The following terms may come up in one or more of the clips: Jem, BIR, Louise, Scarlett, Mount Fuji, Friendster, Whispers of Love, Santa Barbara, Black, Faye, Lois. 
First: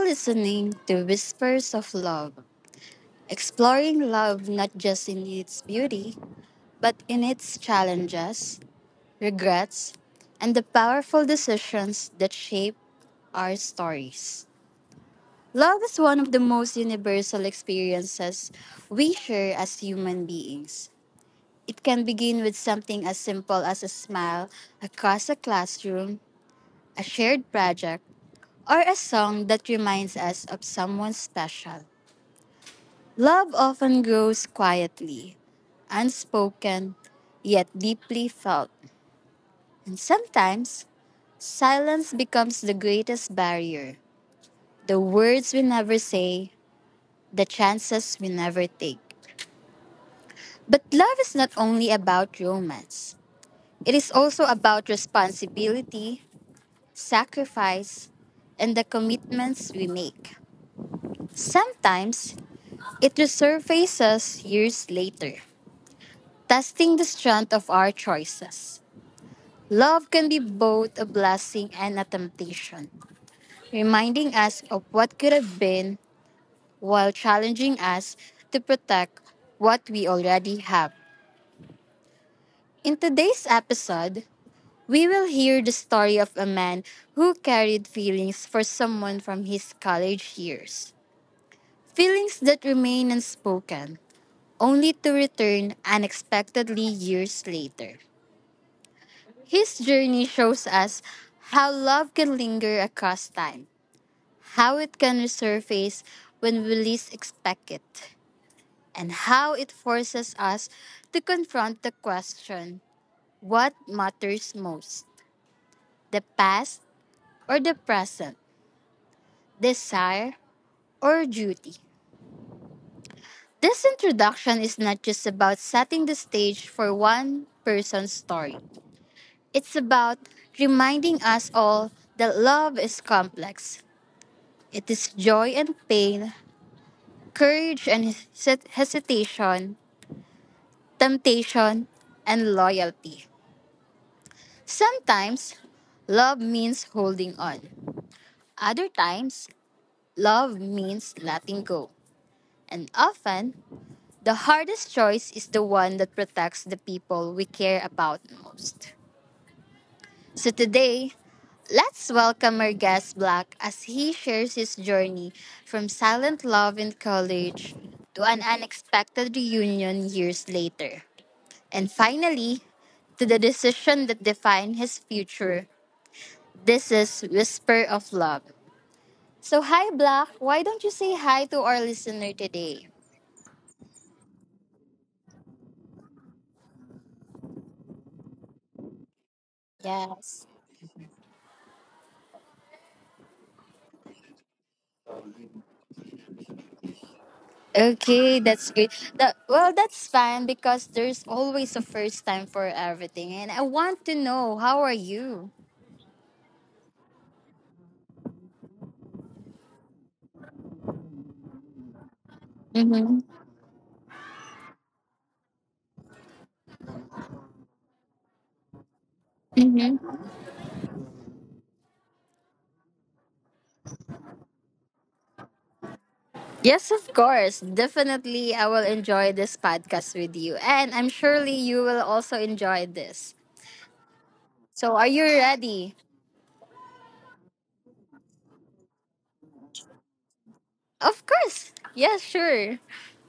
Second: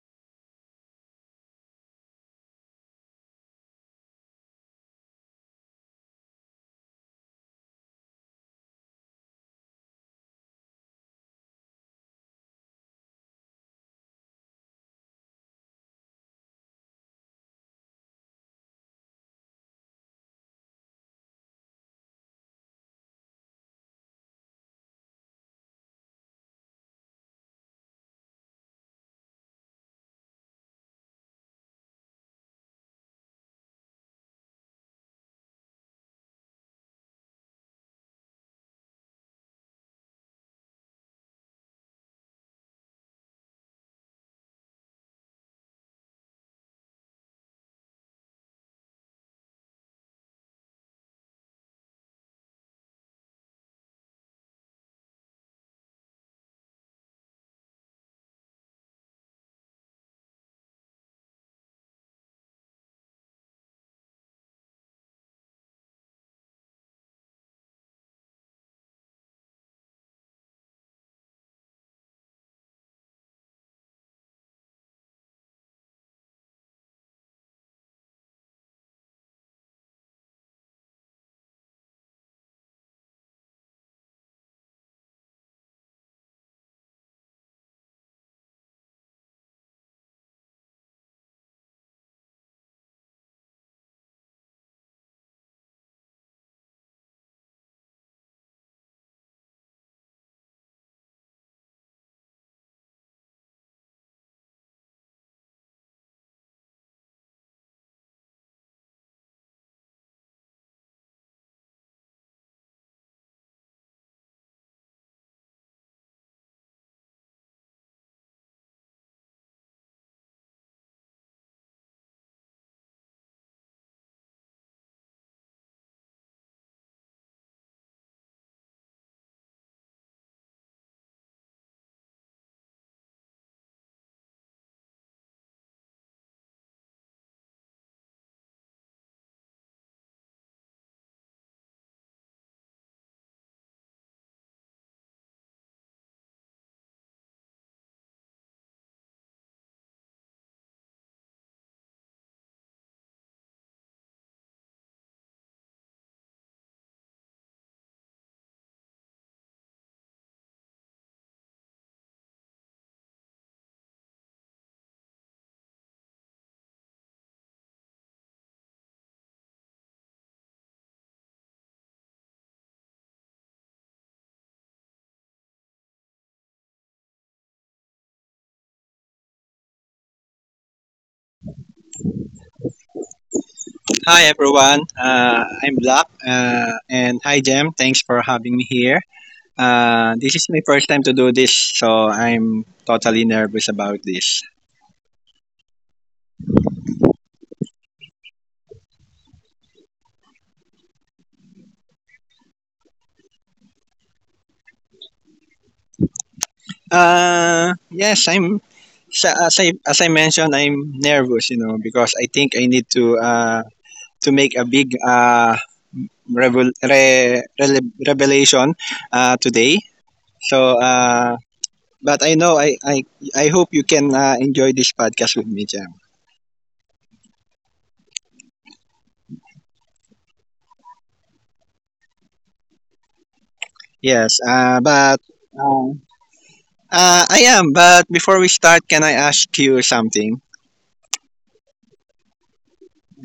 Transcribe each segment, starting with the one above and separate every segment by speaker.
Speaker 1: listening to Whispers of Love, exploring love not just in its beauty, but in its challenges, regrets, and the powerful decisions that shape our stories. Love is one of the most universal experiences we share as human beings. It can begin with something as simple as a smile across a classroom, a shared project, or a song that reminds us of someone special. Love often grows quietly, unspoken, yet deeply felt. And sometimes, silence becomes the greatest barrier. The words we never say, the chances we never take. But love is not only about romance, it is also about responsibility, sacrifice, and the commitments we make. Sometimes, it resurfaces years later, testing the strength of our choices. Love can be both a blessing and a temptation, reminding us of what could have been while challenging us to protect what we already have. In today's episode, we will hear the story of a man who carried feelings for someone from his college years. Feelings that remain unspoken, only to return unexpectedly years later. His journey shows us how love can linger across time, how it can resurface when we least expect it, and how it forces us to confront the question what matters most, the past or the present, desire or duty. This introduction is not just about setting the stage for one person's story. It's about reminding us all that love is complex. It is joy and pain, courage and hesitation, temptation, and loyalty. Sometimes, love means holding on. Other times, love means letting go. And often, the hardest choice is the one that protects the people we care about most. So today, let's welcome our guest Black as he shares his journey from silent love in college to an unexpected reunion years later. And finally, to the decision that defined his future. This is Whisper of Love. So, hi, Black. Why don't you say hi to our listener today?
Speaker 2: Hi everyone, I'm Black, and hi Jem. Thanks for having me here. This is
Speaker 1: Yes.
Speaker 2: my first time to do this, so I'm totally nervous about this.
Speaker 1: Okay, that's good. That, well, that's fine because there's always a first time for everything. And I want to know, how are you?
Speaker 2: Uh, yes, I'm. As I mentioned, I'm nervous, you know, because I think I need
Speaker 1: Mm-hmm.
Speaker 2: to make a big revelation today.
Speaker 1: Mm-hmm.
Speaker 2: So, uh, but I know I hope you can enjoy this podcast with me, Jem.
Speaker 1: Yes, of course. Definitely, I will enjoy this podcast with you. And I'm surely you will also enjoy this.
Speaker 2: Yes,
Speaker 1: So, are
Speaker 2: but
Speaker 1: you ready?
Speaker 2: uh, I am. But before we start, can I ask you something?
Speaker 1: Of course. Yes, sure.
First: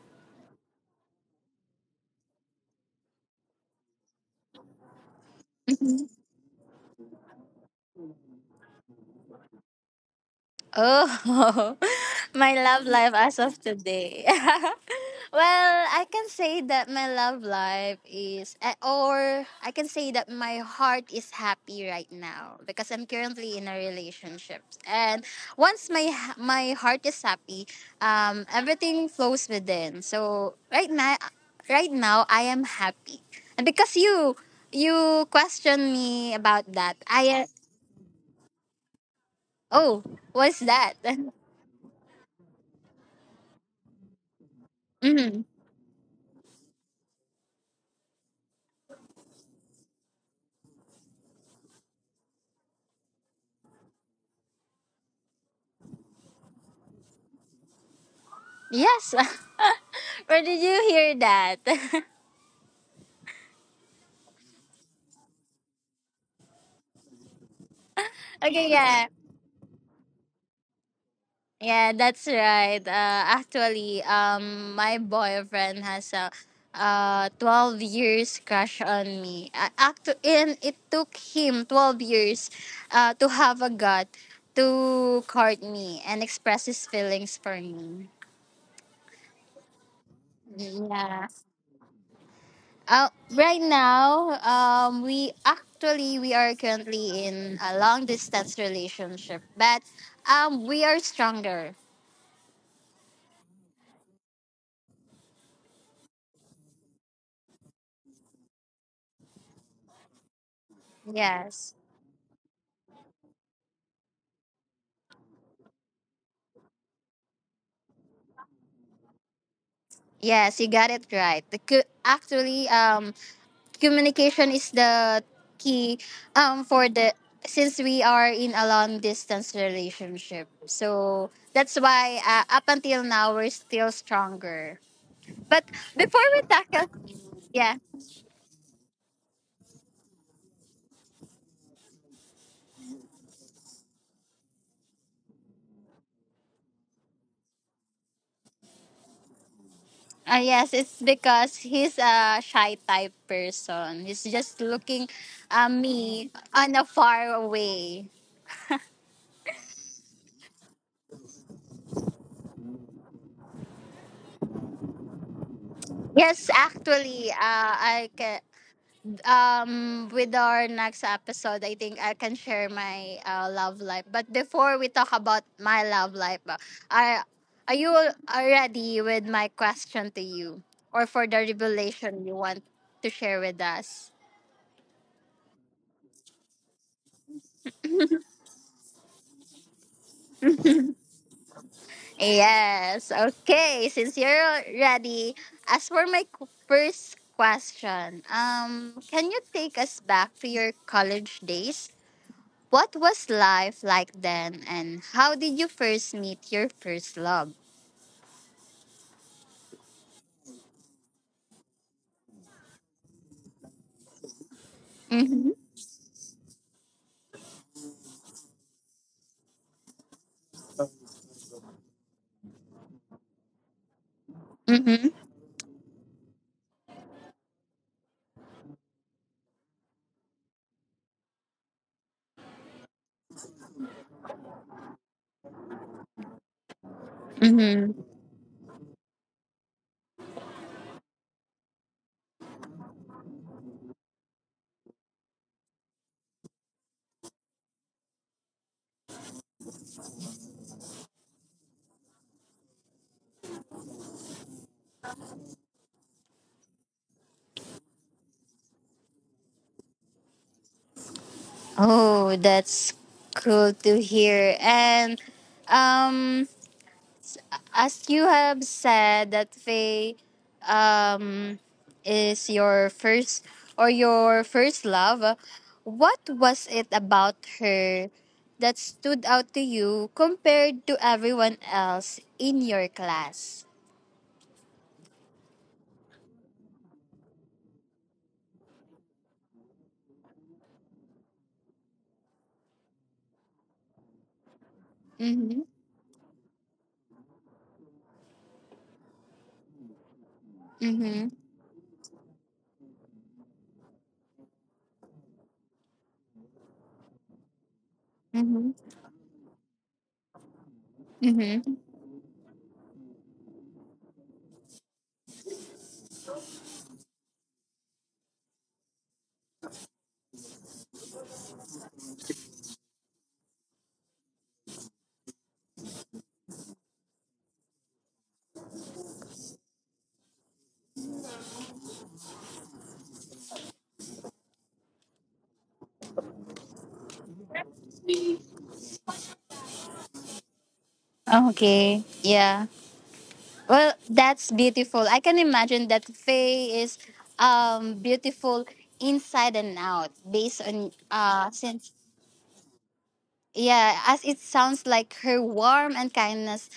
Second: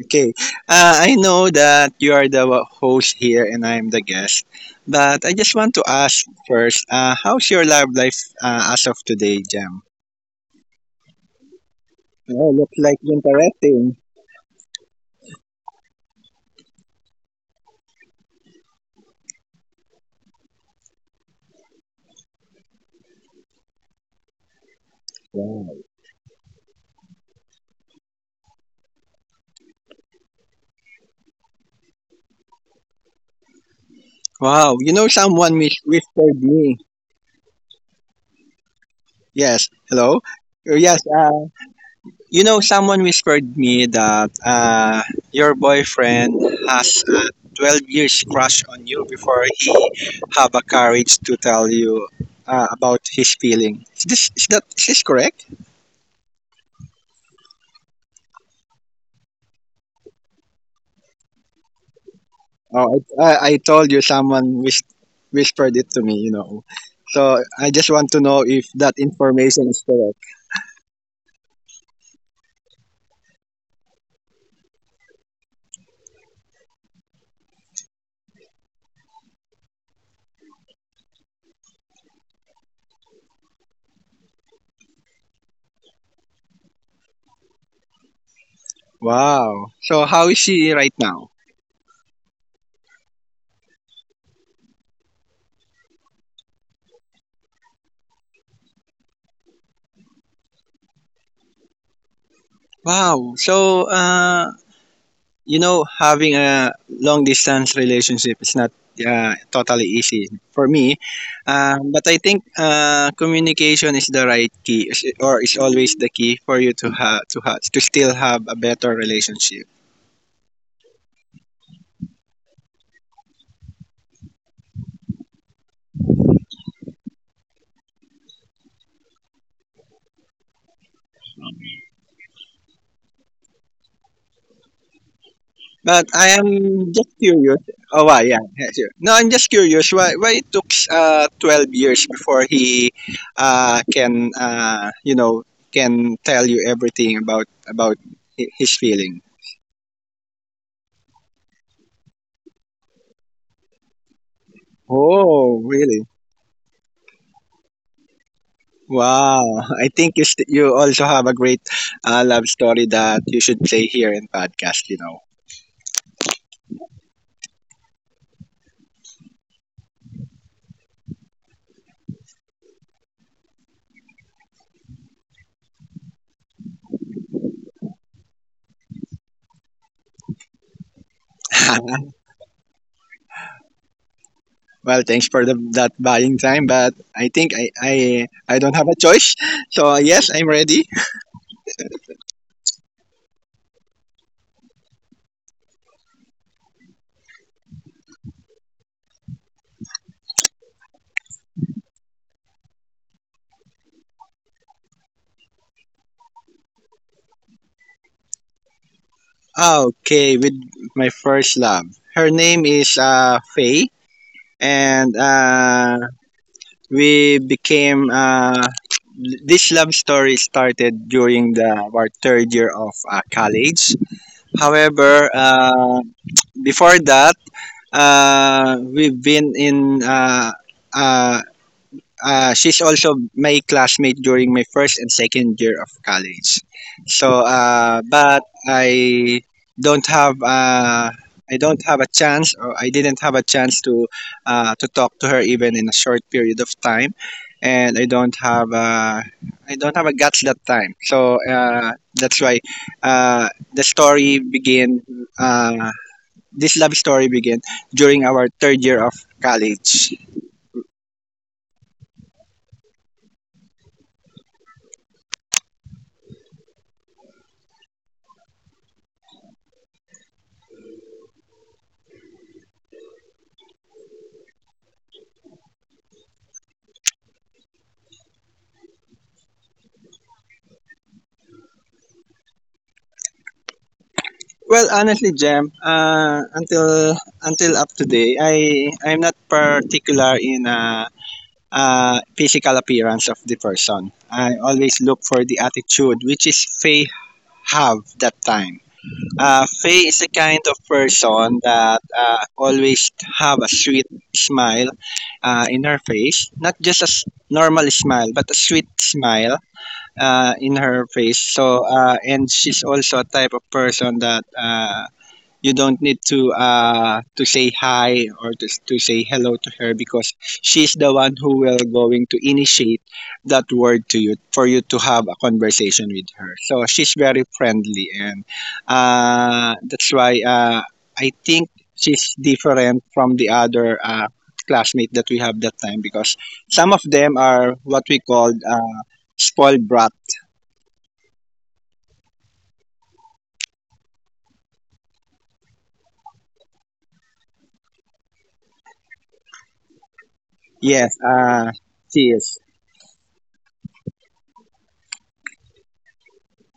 Speaker 2: Okay. I know that you are the host here and I am the guest, but I just want to ask first. How's your love life as of today, Jam?
Speaker 1: Oh,
Speaker 2: Oh,
Speaker 1: my
Speaker 2: looks
Speaker 1: love
Speaker 2: like
Speaker 1: life as of
Speaker 2: interesting.
Speaker 1: today. Well, I can say that my love life is, eh, or I can say that my heart is happy right now because I'm currently in a relationship. And once
Speaker 2: Wow.
Speaker 1: my heart is happy, everything flows within. So right now, right now I am happy, and because you
Speaker 2: Wow. You know,
Speaker 1: questioned
Speaker 2: someone
Speaker 1: me about that,
Speaker 2: whispered
Speaker 1: I...
Speaker 2: me.
Speaker 1: Oh,
Speaker 2: Yes.
Speaker 1: what's that?
Speaker 2: Hello. Uh, Yes. uh, You know, someone whispered me that
Speaker 1: Mhm.
Speaker 2: your boyfriend has a 12 years crush on you before he have a courage to tell you about his feeling. Is this correct?
Speaker 1: Yes. Where did you hear that?
Speaker 2: Oh, I told you someone whispered it to me. You know, so I just
Speaker 1: Okay,
Speaker 2: want to
Speaker 1: yeah.
Speaker 2: know if that information is correct.
Speaker 1: Yeah, that's right. Actually, my boyfriend has a 12 years crush on me. And it took him 12 years to have a gut to court me and express his feelings for me.
Speaker 2: Wow. So how is she
Speaker 1: Yeah.
Speaker 2: right now?
Speaker 1: Uh, right now, um, we are currently in a long distance relationship, but we are stronger.
Speaker 2: Wow. So you know, having a long distance relationship is not totally easy for me.
Speaker 1: Yes,
Speaker 2: But I think communication is the right key, or is always the key for you to have to have to still have a better relationship.
Speaker 1: yes, you got it right. Communication is the key for the since we are in a long distance relationship. So that's why up until now we're still stronger.
Speaker 2: But
Speaker 1: But
Speaker 2: I
Speaker 1: before we
Speaker 2: am just
Speaker 1: tackle,
Speaker 2: curious. Oh, why?
Speaker 1: yeah.
Speaker 2: Yeah, yeah, sure. No, I'm just curious. Why? Why it took 12 before he can you know can tell you everything about his feeling?
Speaker 1: Ah yes, it's because he's a shy type person. He's just looking
Speaker 2: Oh, really?
Speaker 1: at me on a far away.
Speaker 2: Wow, I think you you also have a great love story that you should play here in podcast. You know,
Speaker 1: Yes, actually, I can, um, with our next episode, I think I can share my love life. But before we talk about my love life, are are you ready with my question to you or for the revelation you want to share with us?
Speaker 2: well, thanks for that buying time, but I think I don't have a choice. So yes, I'm ready.
Speaker 1: Yes. Okay. Since you're ready, as for my first question, can you take us back to your college days? What was life like then, and how did you first meet your first love?
Speaker 2: Okay, with my first love, her name is Faye, and
Speaker 1: Mm-hmm.
Speaker 2: we became this love story started during the our third year of college. However,
Speaker 1: Mm-hmm.
Speaker 2: before that, we've been in. Uh, she's also my classmate during my first and second year of college. So, uh,
Speaker 1: Mm-hmm.
Speaker 2: but don't have. Uh, I don't have a chance, or I didn't have a chance to talk to her even in a short period of time, and I don't have a guts that time. So that's why uh, the story began. Uh, this love story began during our third year of college.
Speaker 1: Oh, that's cool to hear. And um, as you have said that Faye um, is your first or your first love, what was it about her that stood out to you compared to everyone else in your class?
Speaker 2: Well, honestly, Jam, until up today, I'm not particular in physical appearance of the person. I always look for the
Speaker 1: Mm-hmm.
Speaker 2: attitude, which is Faye have that time. Faye is the kind of
Speaker 1: Mm-hmm.
Speaker 2: person that always have a sweet smile in her face, not just a normal smile, but a
Speaker 1: Mm-hmm.
Speaker 2: sweet smile in her face. So
Speaker 1: Mm-hmm.
Speaker 2: and she's also a type of person that you don't need to say hi or to say hello to her because she's the one who will going to initiate that word to you for you to have a conversation with her. So she's very friendly and that's why I think she's different from the other. Classmate that we have that time because some of them are what we called spoiled brat.
Speaker 1: Okay. Yeah. Well, that's beautiful. I can imagine that Faye is um, beautiful inside and out based on
Speaker 2: Yes,
Speaker 1: since...
Speaker 2: she is.
Speaker 1: Yeah, as it sounds like her warmth and kindness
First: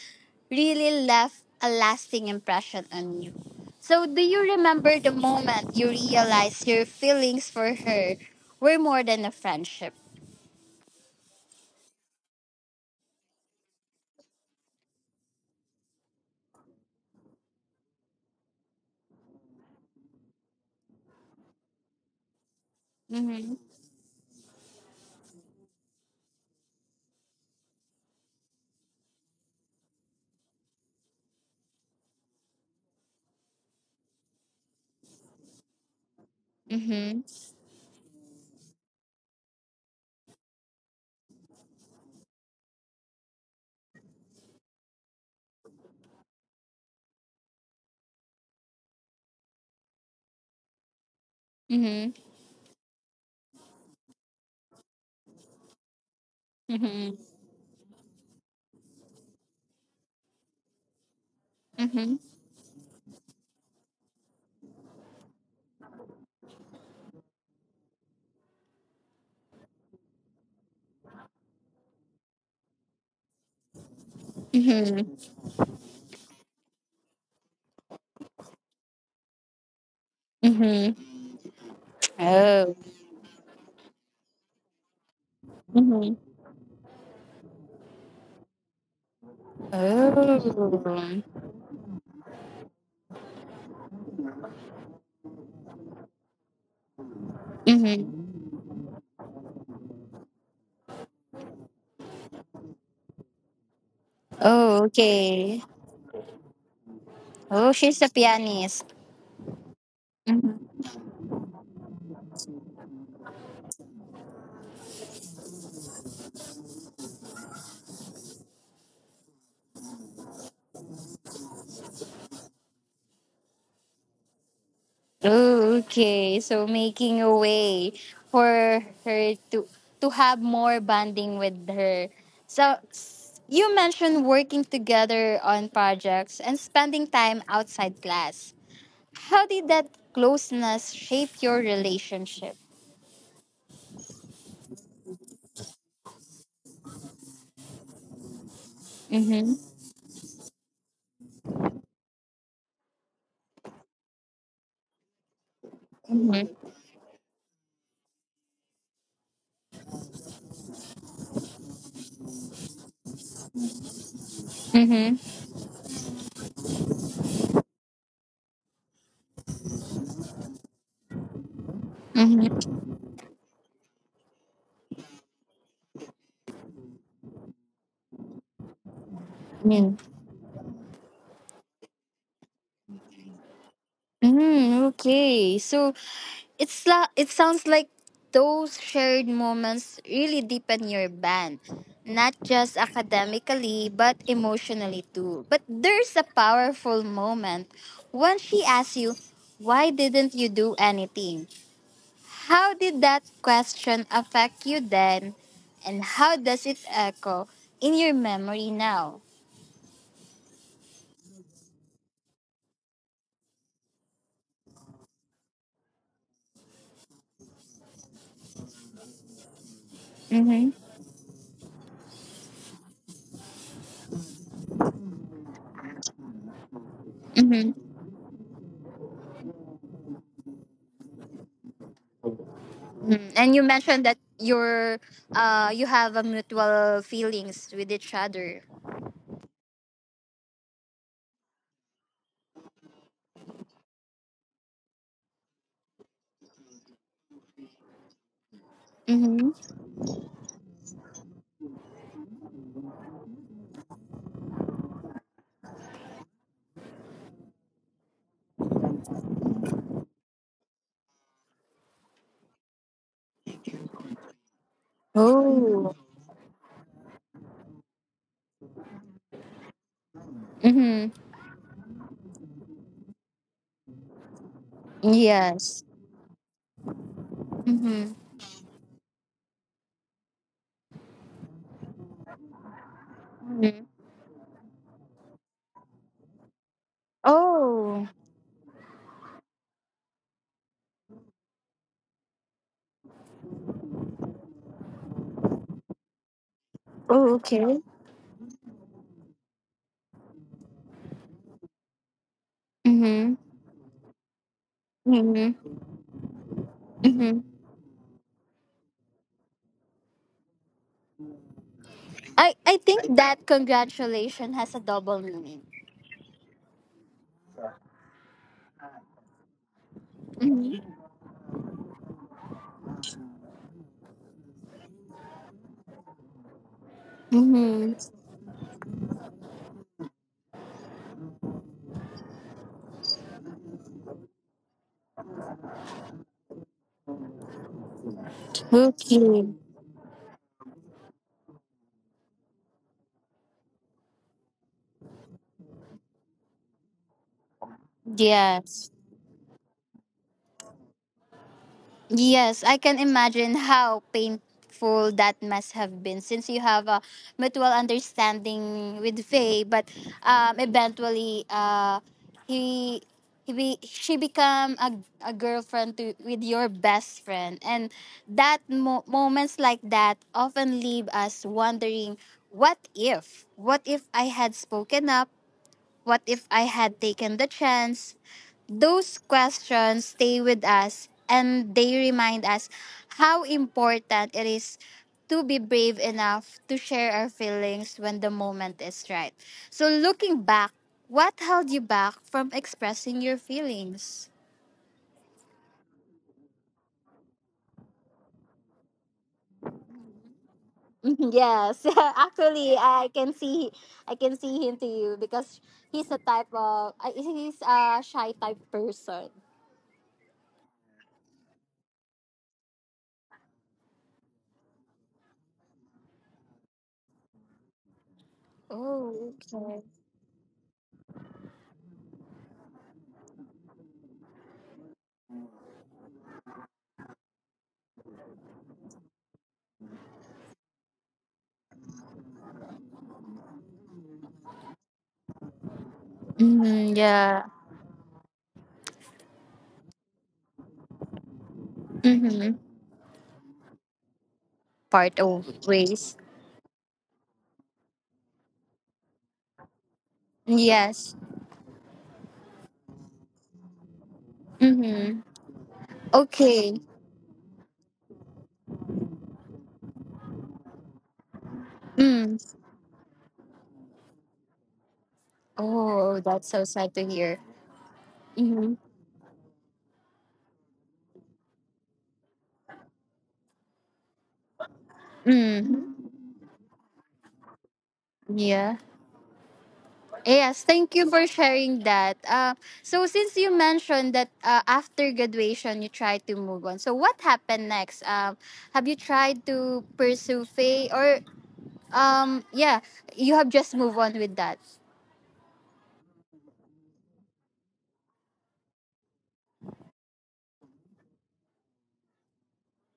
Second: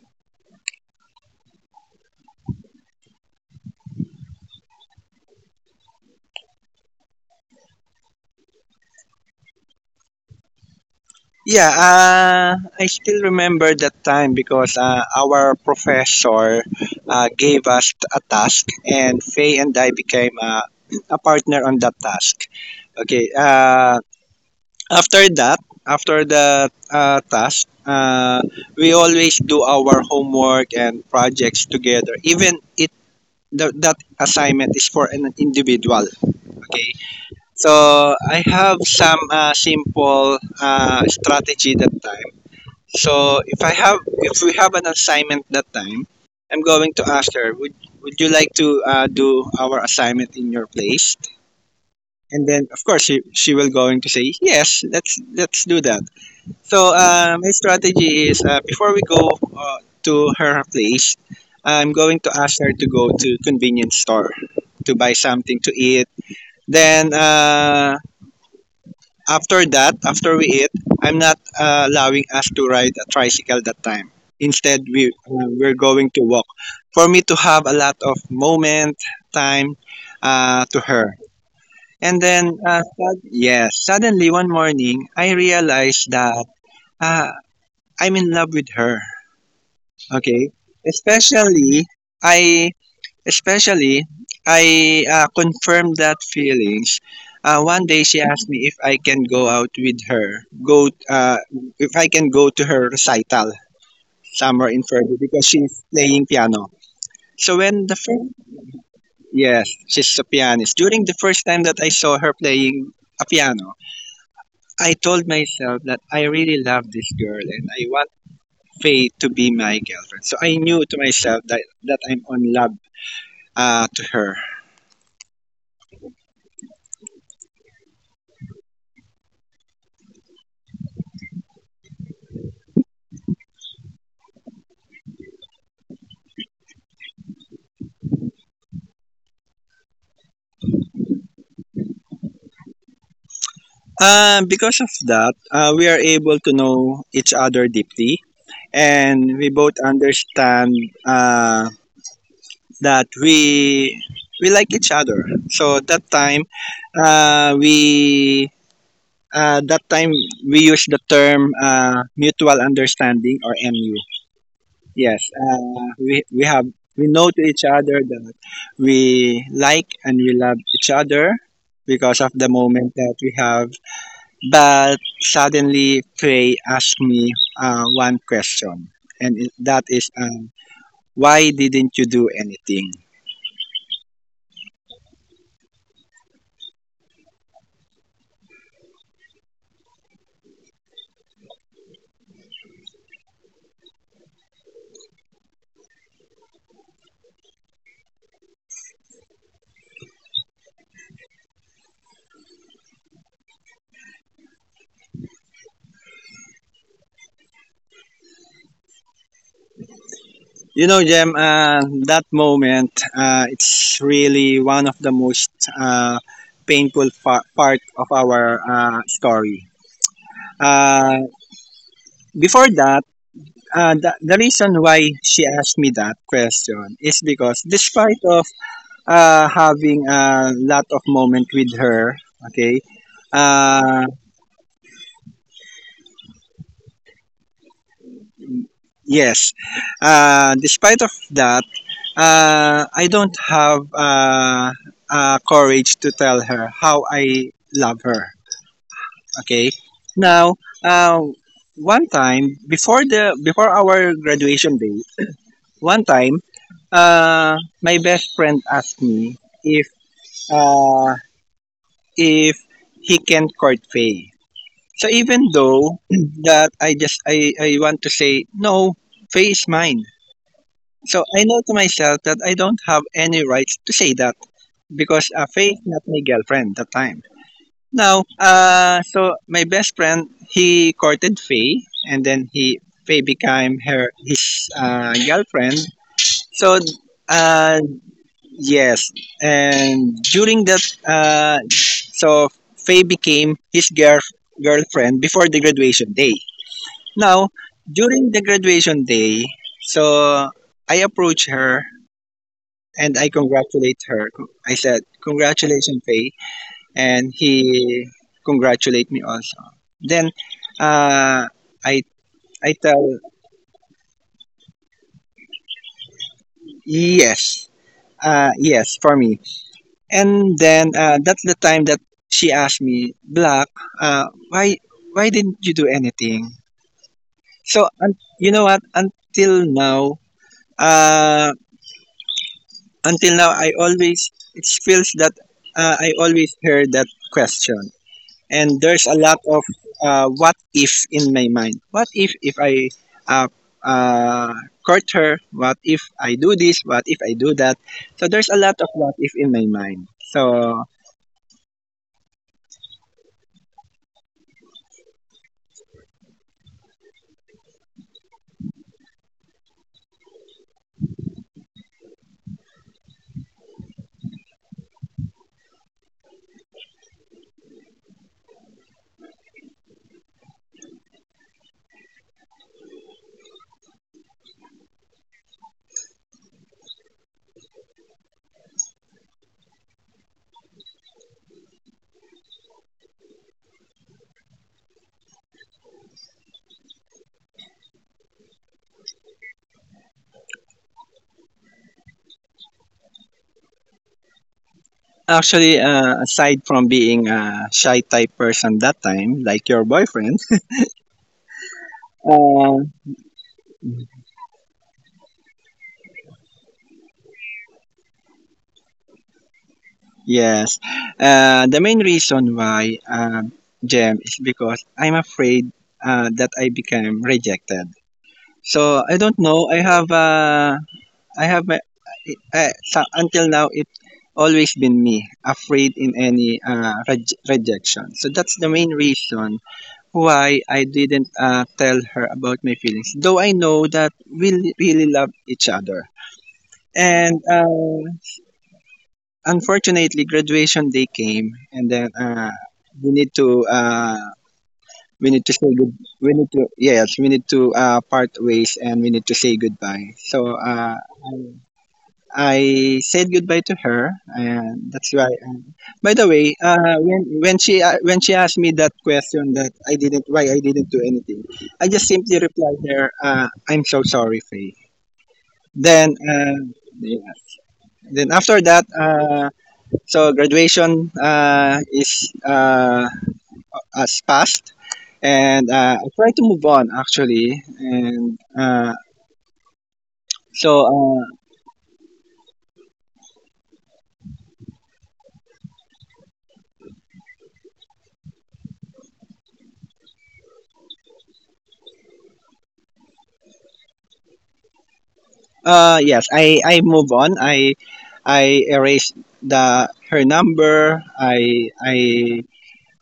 Speaker 1: really left a lasting impression on you. So, do you remember the moment you realized your feelings for her were more than a friendship?
Speaker 2: Yeah, I still remember that time because our professor gave us a task, and Faye and I became a partner on that task. Okay,
Speaker 1: Mhm.
Speaker 2: after that, after the task, we always do our homework and projects together, even that assignment is for an individual. Okay,
Speaker 1: Mhm.
Speaker 2: so I have some simple strategy that time. So if we have an assignment that time, I'm going to ask her, would you like to do our assignment in your place?
Speaker 1: Mhm.
Speaker 2: And then of course she will going to say yes. Let's do that. So
Speaker 1: Mhm.
Speaker 2: my strategy is before we go to her place, I'm going
Speaker 1: Mhm.
Speaker 2: to ask her to go to convenience store to buy something to eat. Then After that, after we eat, I'm not allowing us to ride a tricycle that time. Instead,
Speaker 1: Mhm.
Speaker 2: we're going to walk. For me to have a lot of moment time to
Speaker 1: Mhm.
Speaker 2: her. And then,
Speaker 1: Oh.
Speaker 2: yes, suddenly one morning, I realized
Speaker 1: Mhm.
Speaker 2: that uh, I'm in love with her. Okay,
Speaker 1: Oh.
Speaker 2: especially I Especially, I confirmed that feelings. One
Speaker 1: Mhm.
Speaker 2: day she asked me if I can go out with her, go if I can go to her recital somewhere
Speaker 1: Oh,
Speaker 2: in February because
Speaker 1: okay.
Speaker 2: she's playing piano. So
Speaker 1: Oh,
Speaker 2: when the
Speaker 1: she's a
Speaker 2: first
Speaker 1: pianist.
Speaker 2: Yes, she's a pianist. During the first time that I saw her playing a piano, I told myself that I really love this girl and I want Faye to be my girlfriend. So I knew to myself that I'm on love to her.
Speaker 1: Oh, okay. So making a way for her to have more bonding with her. So you mentioned working together on projects and spending time outside class. How did that closeness shape your relationship?
Speaker 2: Because of that, we are able to know each other deeply, and we
Speaker 1: Mm-hmm.
Speaker 2: both understand uh, that we like each other. So that time,
Speaker 1: Mm-hmm.
Speaker 2: we that time we use the term mutual understanding or MU. Yes,
Speaker 1: Mm-hmm.
Speaker 2: we know to each other that we like and we love each other because of the
Speaker 1: Mm-hmm.
Speaker 2: moment that we have, but suddenly, Frey asked me one question, and
Speaker 1: Mm.
Speaker 2: why didn't you do anything?
Speaker 1: Okay. It sounds like those shared moments really deepen your band, not just academically but emotionally too. But there's a powerful moment when she asks you, "Why didn't you do anything?" How did that question affect you then, and how does it echo in your memory now?
Speaker 2: You know, Jem, that moment, it's really one of the most uh, painful part of our story.
Speaker 1: Mm-hmm.
Speaker 2: Uh, Before that, the reason why she asked me that question is because
Speaker 1: Mm-hmm.
Speaker 2: despite of having a lot of moment with her, okay,
Speaker 1: Mm. And you
Speaker 2: uh,
Speaker 1: mentioned that you have a mutual feelings with each other.
Speaker 2: yes. Despite of that, I don't have courage to tell her how I love her.
Speaker 1: Mm-hmm.
Speaker 2: Okay. Now, uh, one time before our graduation day, one time, uh, my best friend asked me if uh, if he can court Faye. So even though that I just I want to say no, Faye is mine.
Speaker 1: Mm-hmm.
Speaker 2: So I know to myself that I don't have any rights to say that because Faye is
Speaker 1: Yes.
Speaker 2: not my girlfriend that time.
Speaker 1: Mm-hmm.
Speaker 2: Now, so my best friend, he courted Faye and then he Faye became
Speaker 1: Hmm.
Speaker 2: her his girlfriend. So uh,
Speaker 1: Oh.
Speaker 2: yes, and during that, so Faye became his girlfriend before the graduation day.
Speaker 1: Oh,
Speaker 2: Now,
Speaker 1: okay.
Speaker 2: during the graduation day, so I approached her and I
Speaker 1: Mm-hmm.
Speaker 2: congratulate her. I said,
Speaker 1: Mm-hmm.
Speaker 2: "Congratulations, Faye," and
Speaker 1: Mm-hmm.
Speaker 2: he congratulate me also. Then, uh, I
Speaker 1: I,
Speaker 2: I
Speaker 1: I
Speaker 2: tell
Speaker 1: think that congratulation has a double meaning.
Speaker 2: yes, yes for me. And
Speaker 1: Mm-hmm.
Speaker 2: then that's the time that she asked me, "Black, uh, why why didn't you do anything?" So
Speaker 1: Mm-hmm.
Speaker 2: you know what? Uh, until now, I always heard that question. And there's a lot
Speaker 1: Okay.
Speaker 2: of what if in my mind. What if I uh, uh, court her? What if I do this? What if I do that? So there's a lot of
Speaker 1: Yes.
Speaker 2: what if in my mind. So
Speaker 1: Yes, I can imagine how painful that must have been since you have a mutual understanding with Faye, but eventually he, she become a girlfriend with your best friend. And that moments like that often leave us wondering, what if? What if I had spoken up? What if I had taken the chance? Those questions stay with us and they remind us how important it is to be brave enough to share our feelings when the moment is right. So, looking back, what held you back from expressing your feelings?
Speaker 2: actually, aside from being a shy type person that time, like your boyfriend,
Speaker 1: Yes,
Speaker 2: uh,
Speaker 1: actually, I can see... I can see him to you because he's a shy type person.
Speaker 2: yes, the main reason why Jem is because I'm afraid that I become rejected. So I don't
Speaker 1: Oh,
Speaker 2: know.
Speaker 1: okay.
Speaker 2: I have my so until now it always been me afraid in any rejection. So that's the main reason why I didn't tell her about my feelings. Though I know that we really love each other.
Speaker 1: Hmm,
Speaker 2: And
Speaker 1: yeah.
Speaker 2: unfortunately, graduation day came, and then
Speaker 1: Hmm.
Speaker 2: we need to uh, we
Speaker 1: Part
Speaker 2: need to say
Speaker 1: of
Speaker 2: good.
Speaker 1: ways.
Speaker 2: We need to yes, we need to part ways, and we need to say goodbye. So.
Speaker 1: Yes.
Speaker 2: I said goodbye to her, and that's why.
Speaker 1: Mm-hmm.
Speaker 2: By the way,
Speaker 1: Okay.
Speaker 2: when she asked me that question that I didn't why I didn't do anything, I just simply
Speaker 1: Mm.
Speaker 2: replied her, "I'm so sorry, Faye." Then,
Speaker 1: Oh,
Speaker 2: uh,
Speaker 1: that's so sad to
Speaker 2: yeah.
Speaker 1: hear.
Speaker 2: Then after
Speaker 1: Mm-hmm.
Speaker 2: that, so graduation is has passed, and I
Speaker 1: Mm.
Speaker 2: try to move on actually, and
Speaker 1: Yeah. Yes,
Speaker 2: so.
Speaker 1: thank you for sharing that. So since you mentioned that after graduation you try to move on, so what happened next? Have you tried to pursue faith or yeah, you have just moved on with that.
Speaker 2: Yes, I move on. I erase the her number.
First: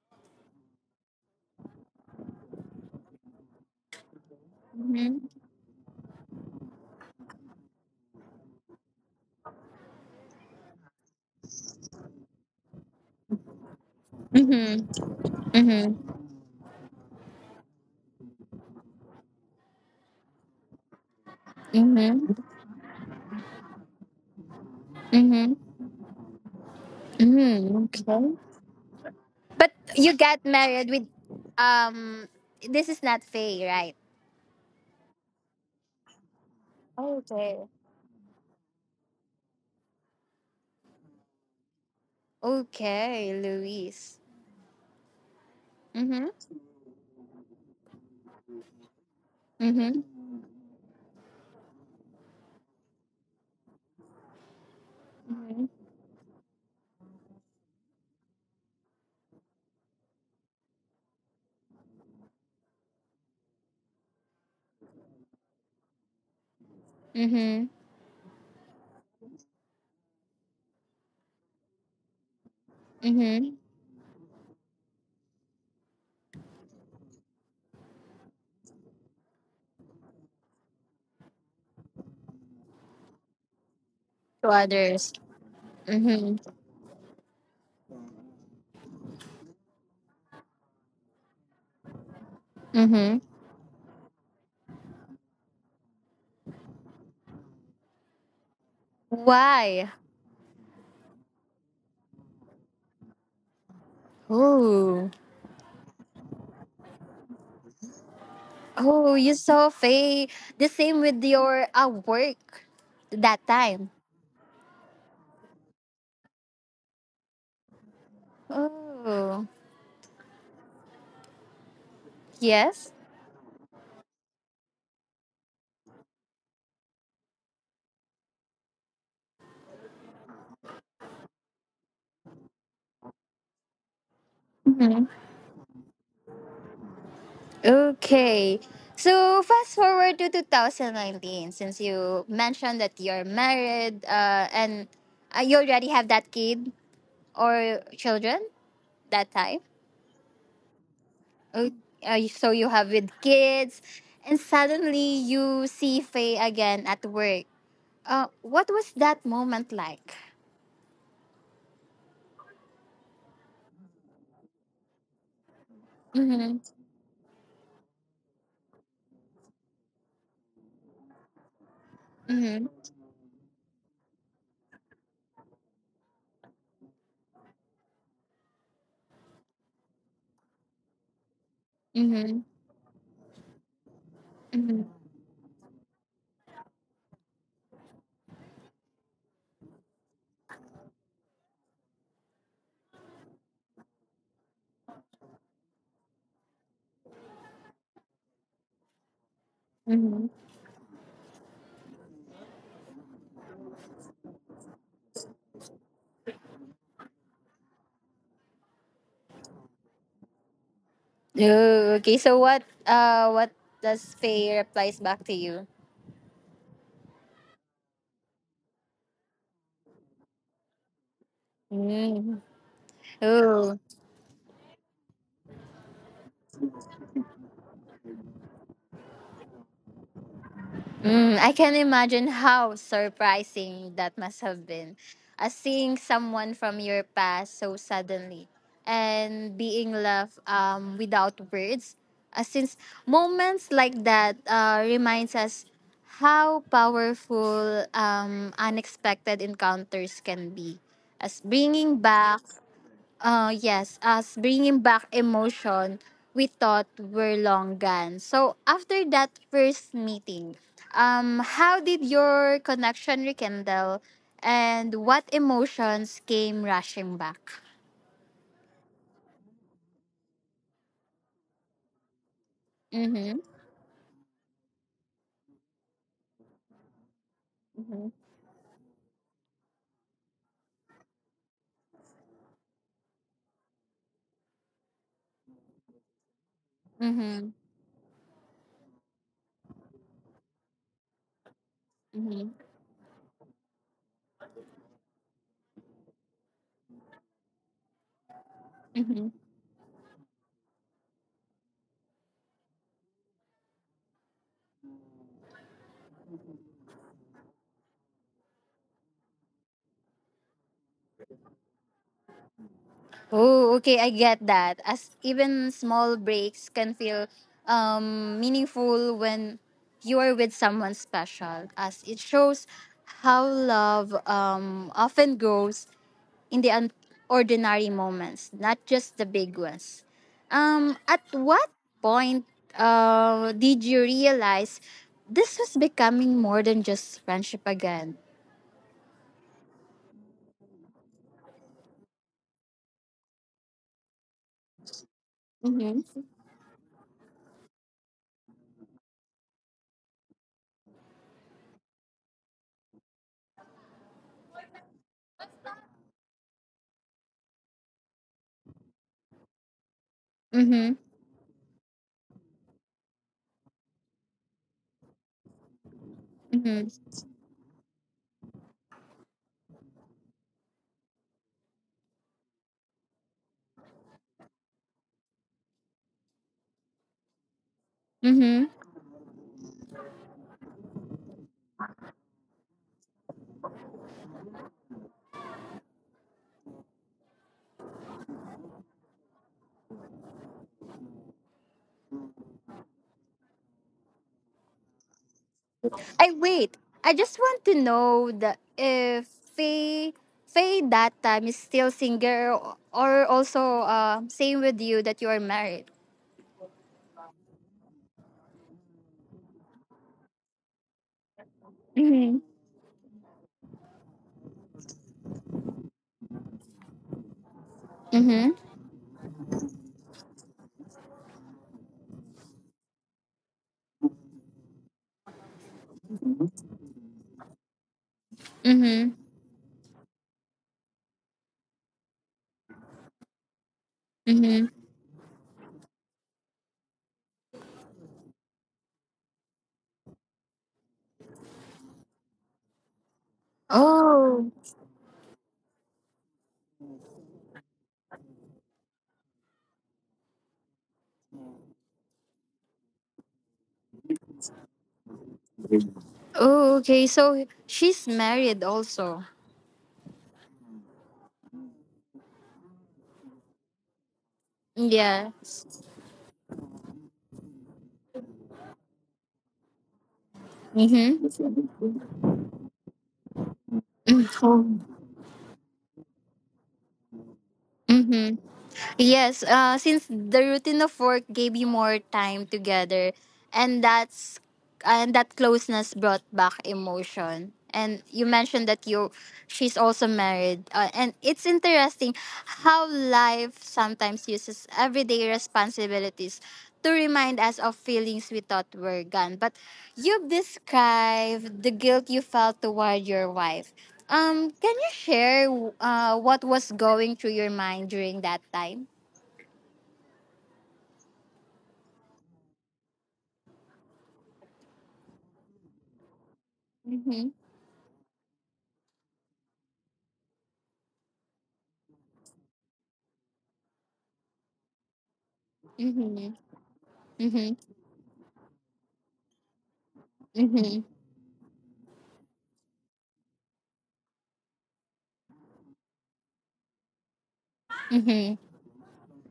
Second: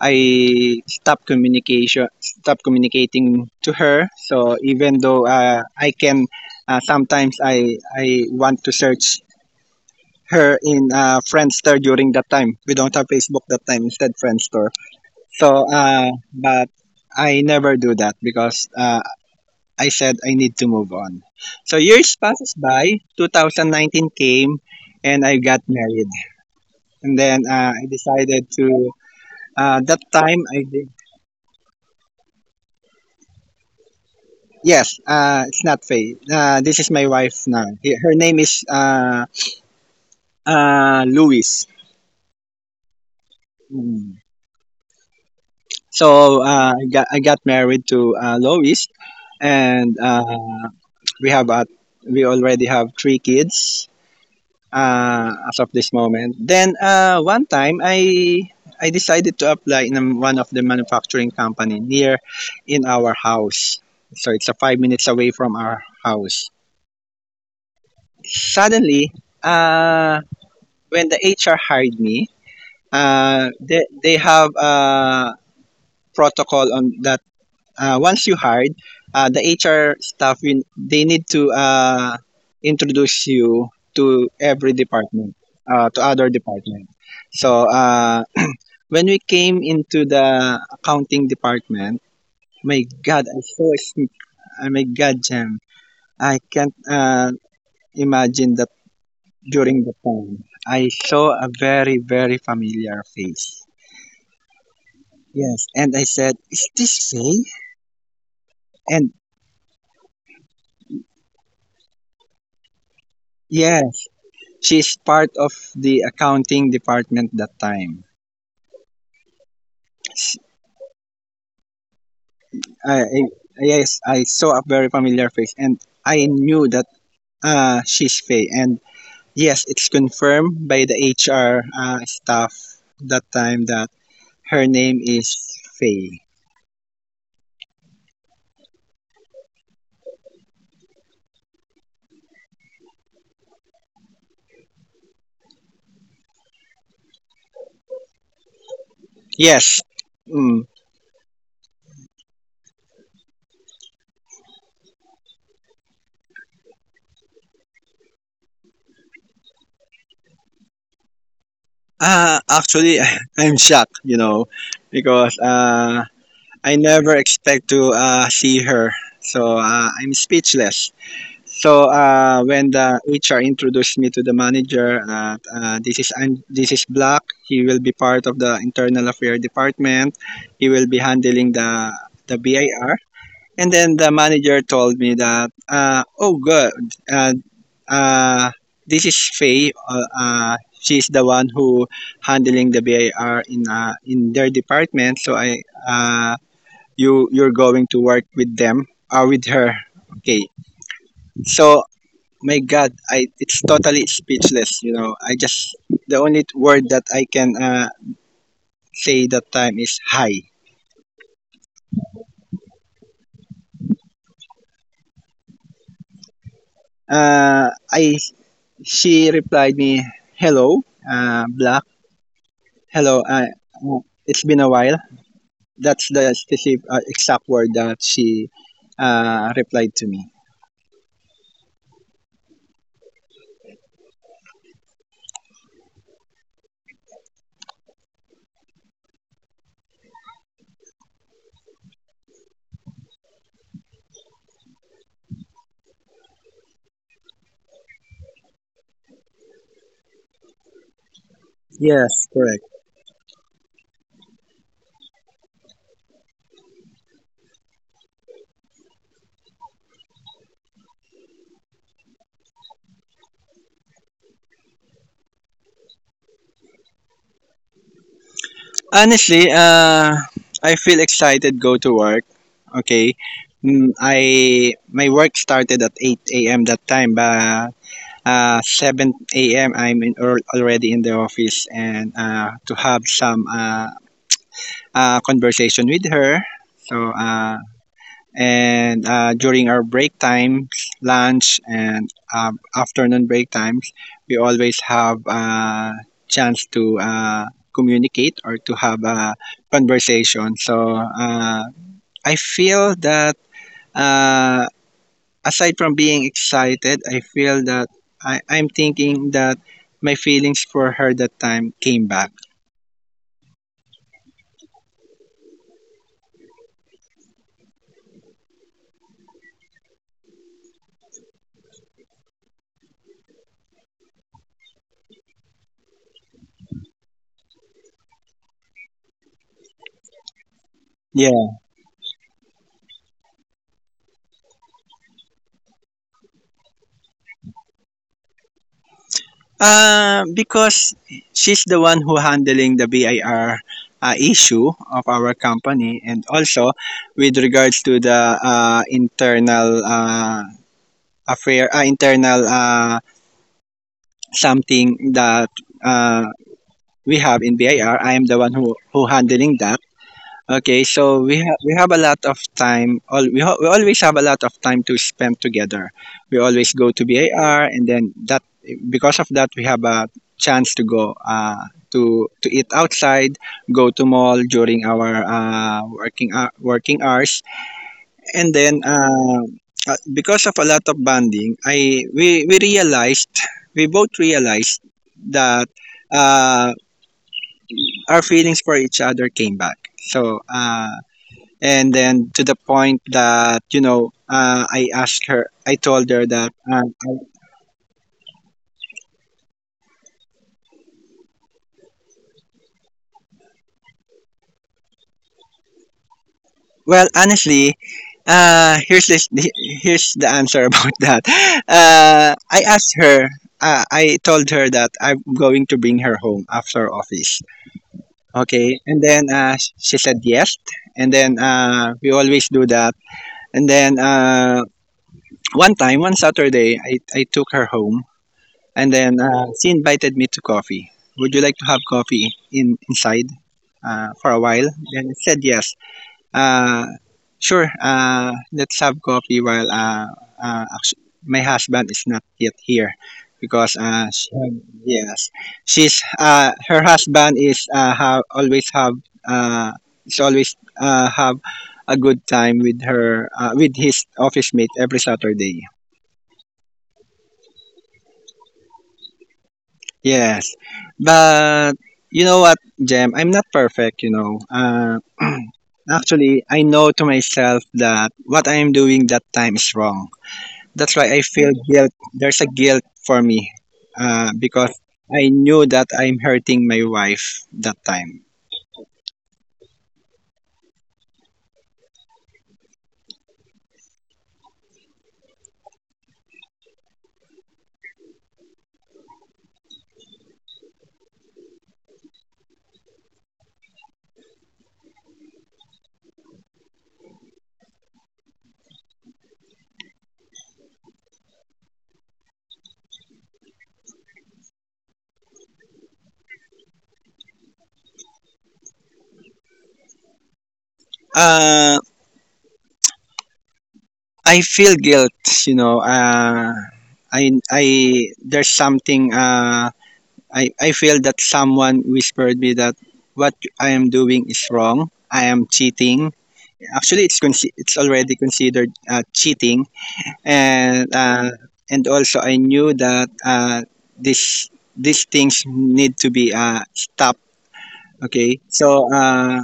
Speaker 2: I stop communication. Stop communicating to her. So even though
Speaker 1: Mm-hmm.
Speaker 2: sometimes I want to search her in Friendster during that time. We don't have Facebook that time. Instead, Friendster.
Speaker 1: Mm-hmm.
Speaker 2: So uh,
Speaker 1: Mm-hmm.
Speaker 2: but I never do that because I said I need to move on. So years
Speaker 1: Mm-hmm.
Speaker 2: passes by, 2019 came, and I
Speaker 1: Mm-hmm.
Speaker 2: got married. And then
Speaker 1: Mm-hmm.
Speaker 2: I
Speaker 1: Okay.
Speaker 2: decided to.
Speaker 1: But
Speaker 2: That
Speaker 1: you
Speaker 2: time
Speaker 1: got
Speaker 2: I did.
Speaker 1: married with um, this is not Faye, right?
Speaker 2: Yes, it's not Faye. This is my wife now.
Speaker 1: Okay.
Speaker 2: Her name is Louise.
Speaker 1: Okay,
Speaker 2: Mm.
Speaker 1: Luis.
Speaker 2: So
Speaker 1: Mm-hmm.
Speaker 2: I got married to Louise, and
Speaker 1: Mm-hmm.
Speaker 2: we have a, we already have 3 kids, as
Speaker 1: Mm-hmm.
Speaker 2: of this moment. Then one time I decided to apply in one of the manufacturing company near in our house. So it's a 5 minutes away from our house.
Speaker 1: Mm-hmm.
Speaker 2: Suddenly, uh, when the HR hired me,
Speaker 1: Mm-hmm.
Speaker 2: they have a protocol on that, once you hired, the HR staff they need to introduce you to
Speaker 1: To
Speaker 2: every
Speaker 1: others.
Speaker 2: department, to other
Speaker 1: Mm-hmm.
Speaker 2: department. So when we came into the accounting department, my God,
Speaker 1: Mm-hmm.
Speaker 2: my God, Jam, I can't imagine that during the
Speaker 1: Why?
Speaker 2: time I saw a very familiar face.
Speaker 1: Oh.
Speaker 2: Yes, and I said, "Is this Faye?" And
Speaker 1: Oh, you saw Faye. The same with your work that time.
Speaker 2: yes, she's part of the accounting department that time.
Speaker 1: Oh.
Speaker 2: S-
Speaker 1: Yes?
Speaker 2: yes, I saw a very familiar face and I knew that she's Faye. And yes, it's confirmed by the HR staff that time that her name
Speaker 1: Mm-hmm.
Speaker 2: is Faye.
Speaker 1: Okay. So fast forward to 2019, since you mentioned that you're married, and you already have that kid or children that time.
Speaker 2: Yes. Mm.
Speaker 1: Oh, so you have with kids, and suddenly you see Faye again at work. What was that moment like?
Speaker 2: Actually, I'm shocked, you know, because I
Speaker 1: Mm-hmm.
Speaker 2: never expect to see her. So I'm speechless. So when
Speaker 1: Mm-hmm.
Speaker 2: the HR introduced me to the manager, this is this is Black. He will be part of the internal affair department. He will be handling the
Speaker 1: Mm-hmm.
Speaker 2: BIR. And then the manager
Speaker 1: Mm-hmm.
Speaker 2: told me that, oh good, uh, uh, this is Faye. She's the one who handling the BIR in their department. So I uh, you're going to work with them with her.
Speaker 1: Mm-hmm.
Speaker 2: Okay. So my God, I it's totally speechless, you know. I just, the only word that I can say that time is hi.
Speaker 1: Oh, okay. So what? What does Faye replies back to you?
Speaker 2: I she replied me, "Hello, Black.
Speaker 1: Mm.
Speaker 2: Hello,
Speaker 1: Oh.
Speaker 2: it's been a while." That's the specific exact word that she replied to me.
Speaker 1: Mm, I can imagine how surprising that must have been. As seeing someone from your past so suddenly and being left without words. Since moments like that reminds us how powerful unexpected encounters can be. As bringing
Speaker 2: Yes,
Speaker 1: back...
Speaker 2: correct.
Speaker 1: Yes, as bringing back emotion we thought were long gone. So after that first meeting, how did your connection rekindle, and what emotions came rushing back?
Speaker 2: Honestly, I feel excited go to work. Okay.
Speaker 1: Mm-hmm.
Speaker 2: Mm, I my work started at 8 a.m. that time, but 7 a.m. I'm in, already in the office and to have some conversation with her. So
Speaker 1: Mm-hmm.
Speaker 2: uh, and during our break times, lunch and
Speaker 1: Mm-hmm.
Speaker 2: afternoon break times, we always have a chance to communicate or to have a
Speaker 1: Mm-hmm.
Speaker 2: conversation. So I feel that uh, aside from being excited, I feel that I'm thinking that my feelings for her that time came back.
Speaker 1: Oh, okay, I get that. As even small breaks can feel meaningful when you are with someone special, as it shows how love often grows in the ordinary moments, not just the big ones. At
Speaker 2: Yeah.
Speaker 1: what point did you realize this was becoming more than just friendship again?
Speaker 2: Because she's the one who handling the BIR issue of our company
Speaker 1: Mm-hmm.
Speaker 2: and also with regards to the internal affair, internal something that uh, we have in BIR, I R. I am the one who handling that. Okay,
Speaker 1: Mm-hmm.
Speaker 2: so we have a lot of time. We always have a lot of time to spend together. We always
Speaker 1: Mm-hmm.
Speaker 2: go to BAR, and then that, because of that we have a chance to go to eat outside, go to mall during our working hours, and
Speaker 1: Mm-hmm.
Speaker 2: then because of a lot of bonding, I we realized, we both realized that uh, our feelings for each other came back. So. Uh, and then to the point that, you know, I asked her, I told her
Speaker 1: I
Speaker 2: that
Speaker 1: wait. I just want to know that if Faye Faye that time is still single or also same with you that you are married.
Speaker 2: well, honestly, uh, here's this, here's the answer about that. Uh,
Speaker 1: Mhm.
Speaker 2: I asked her, I told her that I'm going to bring her home after office.
Speaker 1: Mhm.
Speaker 2: Okay. And then she said yes, and then we always do that. And then one time, one Saturday, I took her home. And then
Speaker 1: Mhm.
Speaker 2: she invited me to coffee. "Would you like to have coffee in inside for a while?"
Speaker 1: Mhm.
Speaker 2: Then I said yes. Uh, "Sure. Let's have coffee while uh, actu- my husband is not yet here," because
Speaker 1: Oh.
Speaker 2: yes, she's, her husband uh, is always have a good time with her with his office mate every Saturday.
Speaker 1: Oh. Okay. So she's married also.
Speaker 2: Yes. But you know what, Jem? I'm not perfect, you know.
Speaker 1: Yeah.
Speaker 2: Actually, I know to myself that what I am doing that time is wrong. That's why I
Speaker 1: Mhm.
Speaker 2: feel guilt. There's a guilt for me because
Speaker 1: Mhm.
Speaker 2: I knew that I'm hurting my wife that time.
Speaker 1: Yes, since the routine of work gave you more time together, and that's and that closeness brought back emotion. And you mentioned that you she's also married, and it's interesting how life sometimes uses everyday responsibilities to remind us of feelings we thought were gone. But you've described the guilt you felt toward your wife. Can you share what was going through your mind during that time?
Speaker 2: Uh, I feel guilt, you know.
Speaker 1: Mhm,
Speaker 2: There's something. I feel that someone whispered me that what I am doing is wrong. I am cheating.
Speaker 1: mhm,
Speaker 2: Actually,
Speaker 1: mhm,
Speaker 2: it's already considered cheating, and
Speaker 1: mhm,
Speaker 2: uh, and also I knew that this these things need to be stopped. Okay,
Speaker 1: mhm.
Speaker 2: so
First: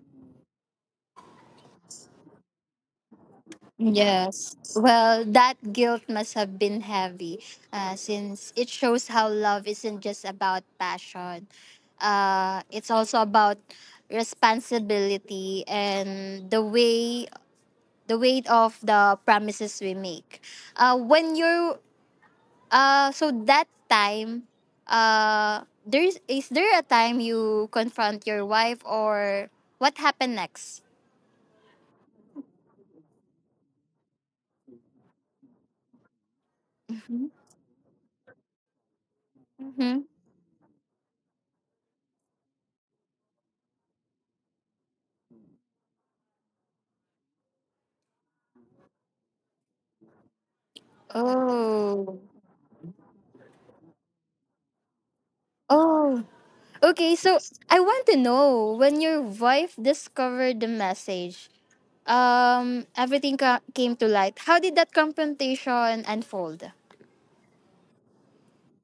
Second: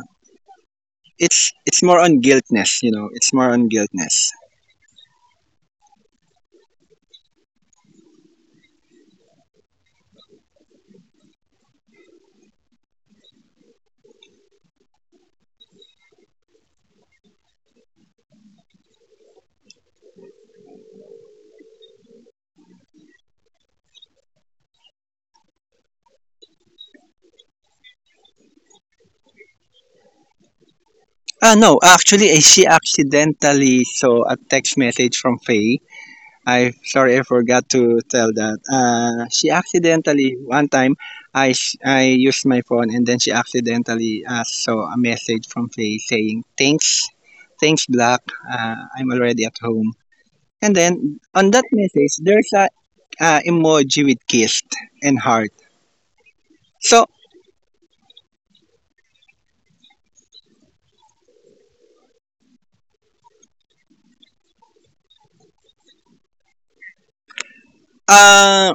Speaker 2: it's more on guiltness. You know, it's more on guiltness.
Speaker 1: Yes. Well, that guilt must have been heavy, since it shows how love isn't just about passion. It's also about responsibility and the way the weight of the promises we make. When you're So that time, there's is there a time you confront your wife or what happened next?
Speaker 2: Ah, no, actually, eh, she accidentally saw a text message from Faye. I Sorry, I forgot to tell that. She
Speaker 1: Mhm.
Speaker 2: accidentally one time, I used my phone and then she accidentally saw a message from Faye saying, "Thanks, thanks Black. I'm already at home." And then on that
Speaker 1: Oh.
Speaker 2: message, there's a emoji with kiss and heart.
Speaker 1: Oh.
Speaker 2: So
Speaker 1: Okay, so I want to know when your wife discovered the message, came to light. How did that confrontation unfold?
Speaker 2: uh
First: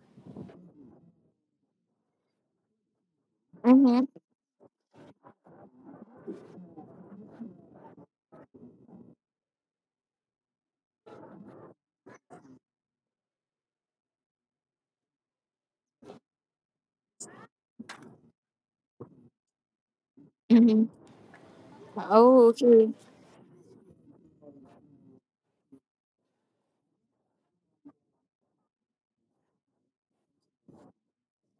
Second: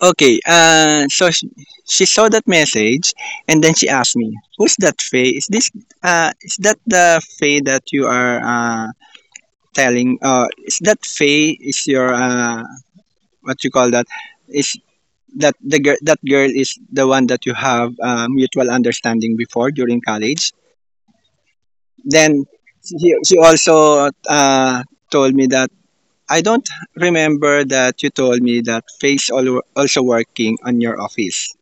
Speaker 2: okay, so she saw that message and then she asked me, "Who's that Faye? Is that the Faye that you are telling, is that Faye is your, what you call that, is that the girl, that girl is the one that you have mutual understanding before during college?"
Speaker 1: Mm-hmm.
Speaker 2: Then
Speaker 1: Oh, okay.
Speaker 2: she also told me that, "I don't remember that you told me that Faye's also working on your office."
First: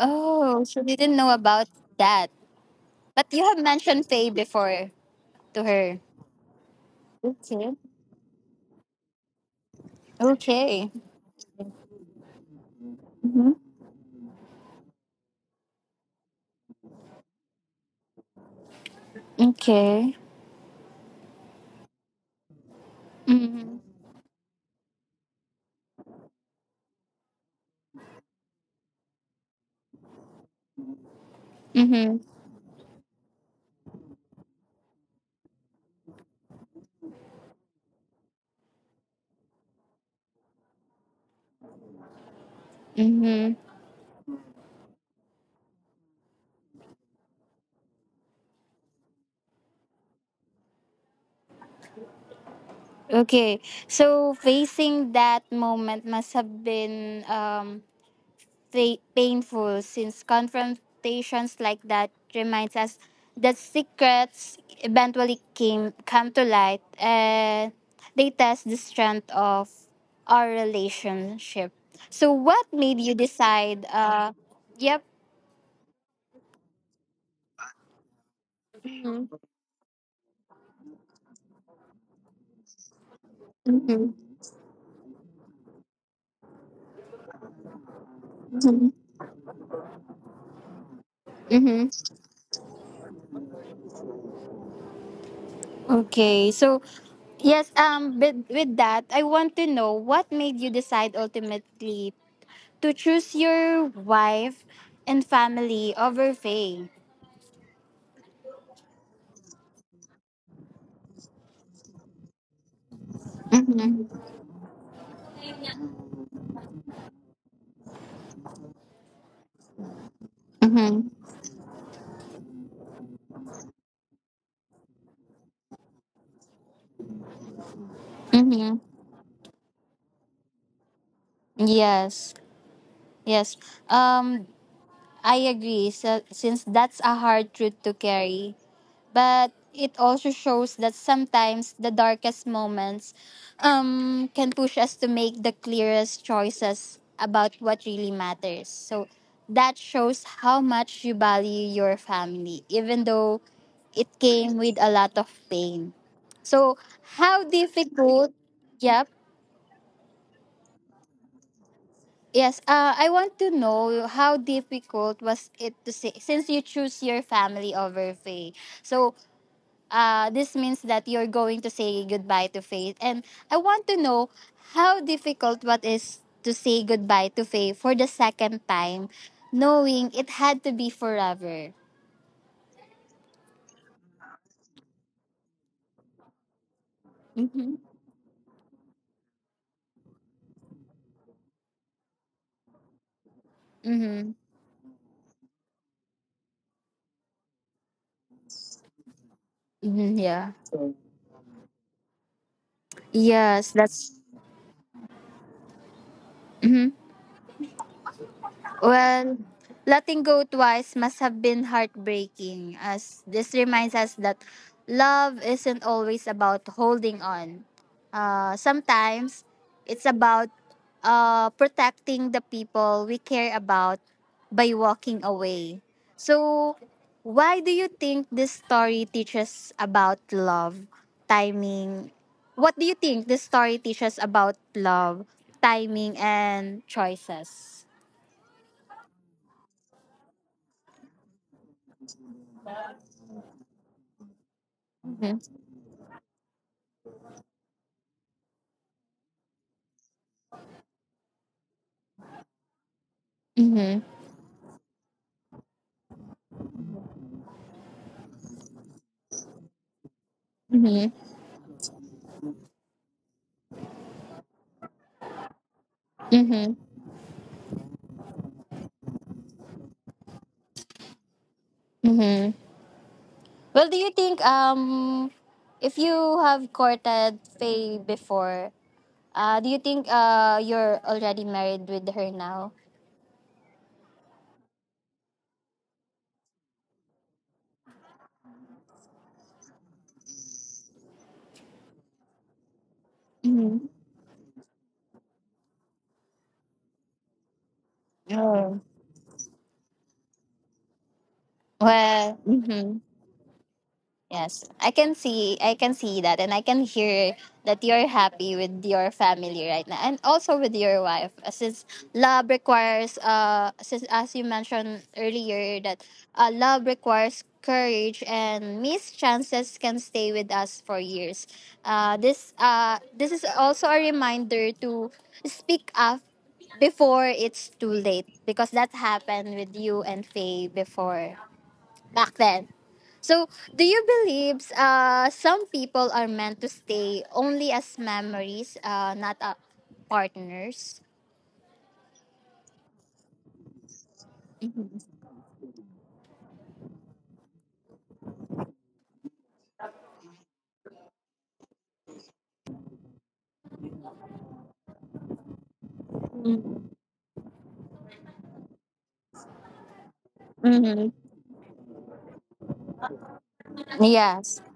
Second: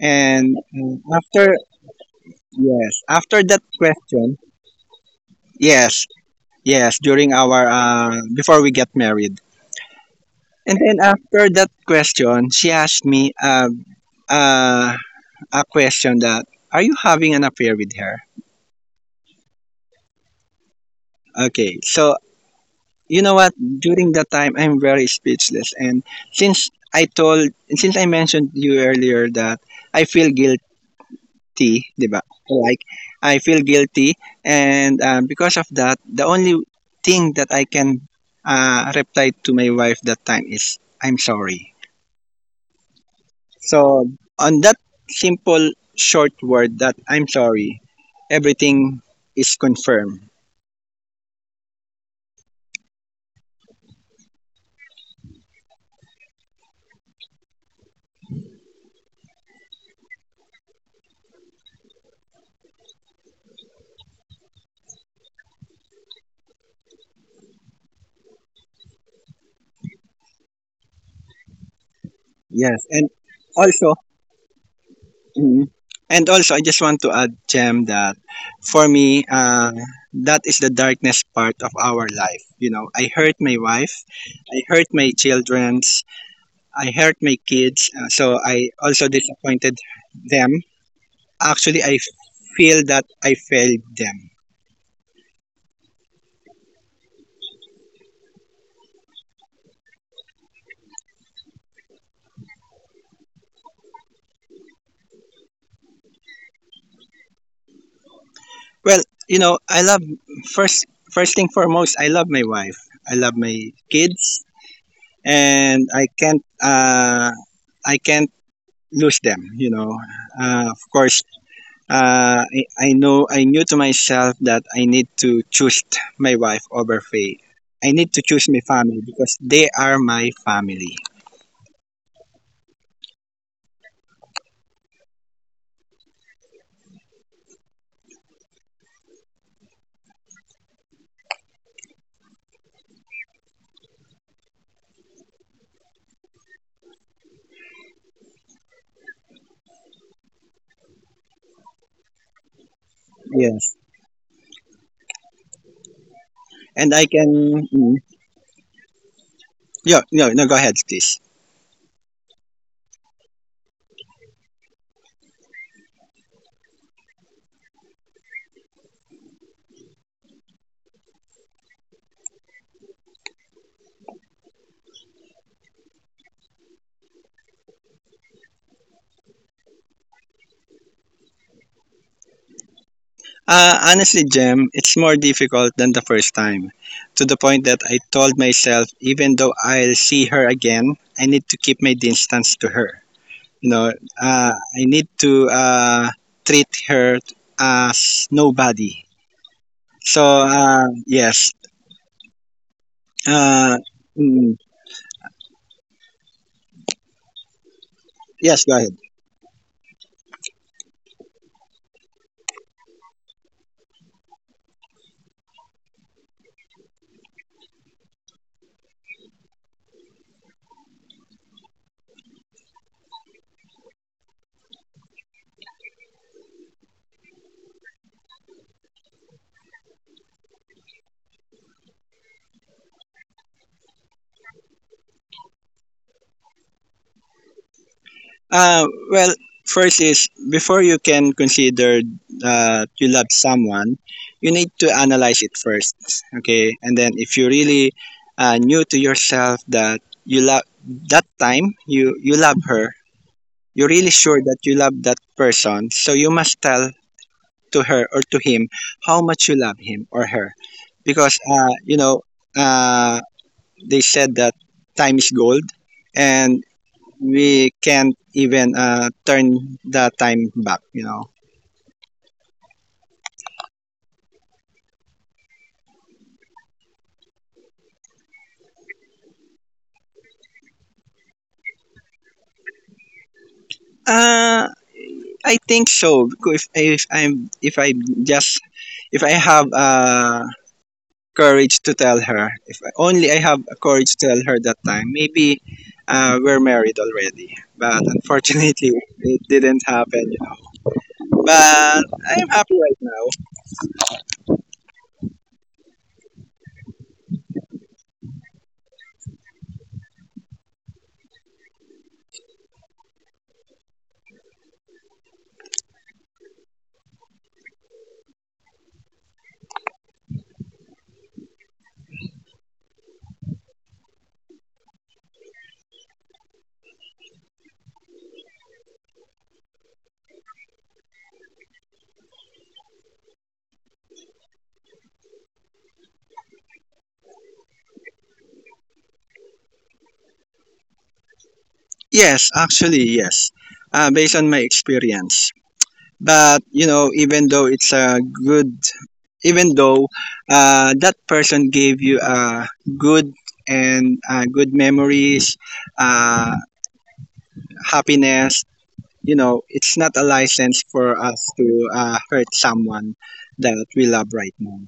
Speaker 2: And
Speaker 1: so they didn't know
Speaker 2: after,
Speaker 1: about that.
Speaker 2: yes,
Speaker 1: But
Speaker 2: after
Speaker 1: you have
Speaker 2: that
Speaker 1: mentioned Faye
Speaker 2: question,
Speaker 1: before to her.
Speaker 2: yes, yes, during our,
Speaker 1: Okay.
Speaker 2: before we get married. And
Speaker 1: Okay.
Speaker 2: then after that question, she asked me uh, a question that, "Are you having an affair with her?"
Speaker 1: Okay.
Speaker 2: Okay, so you know what?
Speaker 1: Mm-hmm.
Speaker 2: During that time, I'm very speechless. And since I told, since I mentioned you earlier that I feel guilty, diba?
Speaker 1: Mm-hmm.
Speaker 2: Like, I feel guilty. And because of that, the only thing that I can reply to my wife that time is, "I'm sorry."
Speaker 1: Mm-hmm.
Speaker 2: So, on that simple short word, that "I'm sorry," everything is confirmed.
Speaker 1: Okay. So facing that moment must have been painful, since confrontations like that reminds us that secrets eventually came come to light and they test the strength of our relationship. So what
Speaker 2: Yes,
Speaker 1: made
Speaker 2: and
Speaker 1: you decide
Speaker 2: also,
Speaker 1: yep.
Speaker 2: mhm, and also, I just want to add, Jem, that for me, that is the darkness part of our life. You know, I hurt my wife, I hurt my childrens, I hurt my kids, so I also disappointed them. Actually,
Speaker 1: Mhm.
Speaker 2: I feel that I failed them.
Speaker 1: Okay. So yes, but with that, I want to know what made you decide ultimately to choose your wife and family over Faye.
Speaker 2: Well, you know, I love, first first thing foremost, I love my wife. I love my
Speaker 1: Mhm.
Speaker 2: kids and I can't lose them, you know. Of course, I knew to myself that I need to choose my wife over Faye. I need to choose my
Speaker 1: Mm-hmm.
Speaker 2: family because they are my family.
Speaker 1: Yes, yes. Um, I agree. So, since that's a hard truth to carry, but it also shows that sometimes the darkest moments, can push us to make the clearest choices about what really matters. So that shows how much you value your family, even though
Speaker 2: Yes.
Speaker 1: it came with a lot of pain. So
Speaker 2: And I
Speaker 1: how
Speaker 2: can, mm,
Speaker 1: difficult? Yep.
Speaker 2: yeah, no, no, go ahead, please.
Speaker 1: Yes, I want to know how difficult was it to say, since you choose your family over faith. So, this means that you're going to say goodbye to faith, and I want to know how difficult what is to say goodbye to faith for the second time, knowing it had to be forever.
Speaker 2: Honestly, Jem, it's more difficult than the first time. To the point
Speaker 1: Mm-hmm.
Speaker 2: that I told myself, even though I'll see her again, I need to keep my distance to her. You know,
Speaker 1: Mm-hmm.
Speaker 2: I need to treat her as nobody.
Speaker 1: Mm-hmm,
Speaker 2: So,
Speaker 1: yeah.
Speaker 2: yes.
Speaker 1: Yes,
Speaker 2: Uh,
Speaker 1: that's.
Speaker 2: mm,
Speaker 1: Mhm.
Speaker 2: yes, go.
Speaker 1: Well, letting go twice must have been heartbreaking, as this reminds us that love isn't always about holding on. Sometimes it's about protecting the people we care about by walking away. So, why do you think this story teaches about love, timing? What do you think this story teaches about love, timing, and choices?
Speaker 2: Well, first is before you can consider you love someone, you need to analyze it
Speaker 1: Mm-hmm.
Speaker 2: first. Okay, and then if you really knew to yourself that you love, that time you you love her, you're
Speaker 1: Mhm.
Speaker 2: really sure that you love that person, so you must tell to her or to him how much you love him or her,
Speaker 1: Mhm.
Speaker 2: because you know uh, they said that time is gold, and
Speaker 1: Mhm.
Speaker 2: we can't even turn the time back, you know.
Speaker 1: Mhm. Well, do you think if you have courted Faye before, do you think you're already married with her now?
Speaker 2: uh I think so because if I'm if I just if I have courage to tell her, if I- only I have
Speaker 1: Mhm.
Speaker 2: courage to tell her that time, maybe we're married already, but
Speaker 1: Oh.
Speaker 2: unfortunately it didn't happen, you know. But
Speaker 1: Well,
Speaker 2: I'm happy right
Speaker 1: mhm.
Speaker 2: now.
Speaker 1: Yes, I can see that, and I can hear that you're happy with your family right now and also with your wife. Since love requires since as you mentioned earlier that love requires courage and missed chances can stay with us for years. This is also a reminder to speak up before it's too late, because that happened with you and Faye before back then. So, do you believe some people are meant to stay only as memories, not partners?
Speaker 2: Yes, actually yes, based on my experience. But you know, even though even though that person gave you a good and good memories, uh, happiness. You know, it's not a license for
Speaker 1: Mm-hmm.
Speaker 2: us to hurt someone that we love right
Speaker 1: Yes.
Speaker 2: now.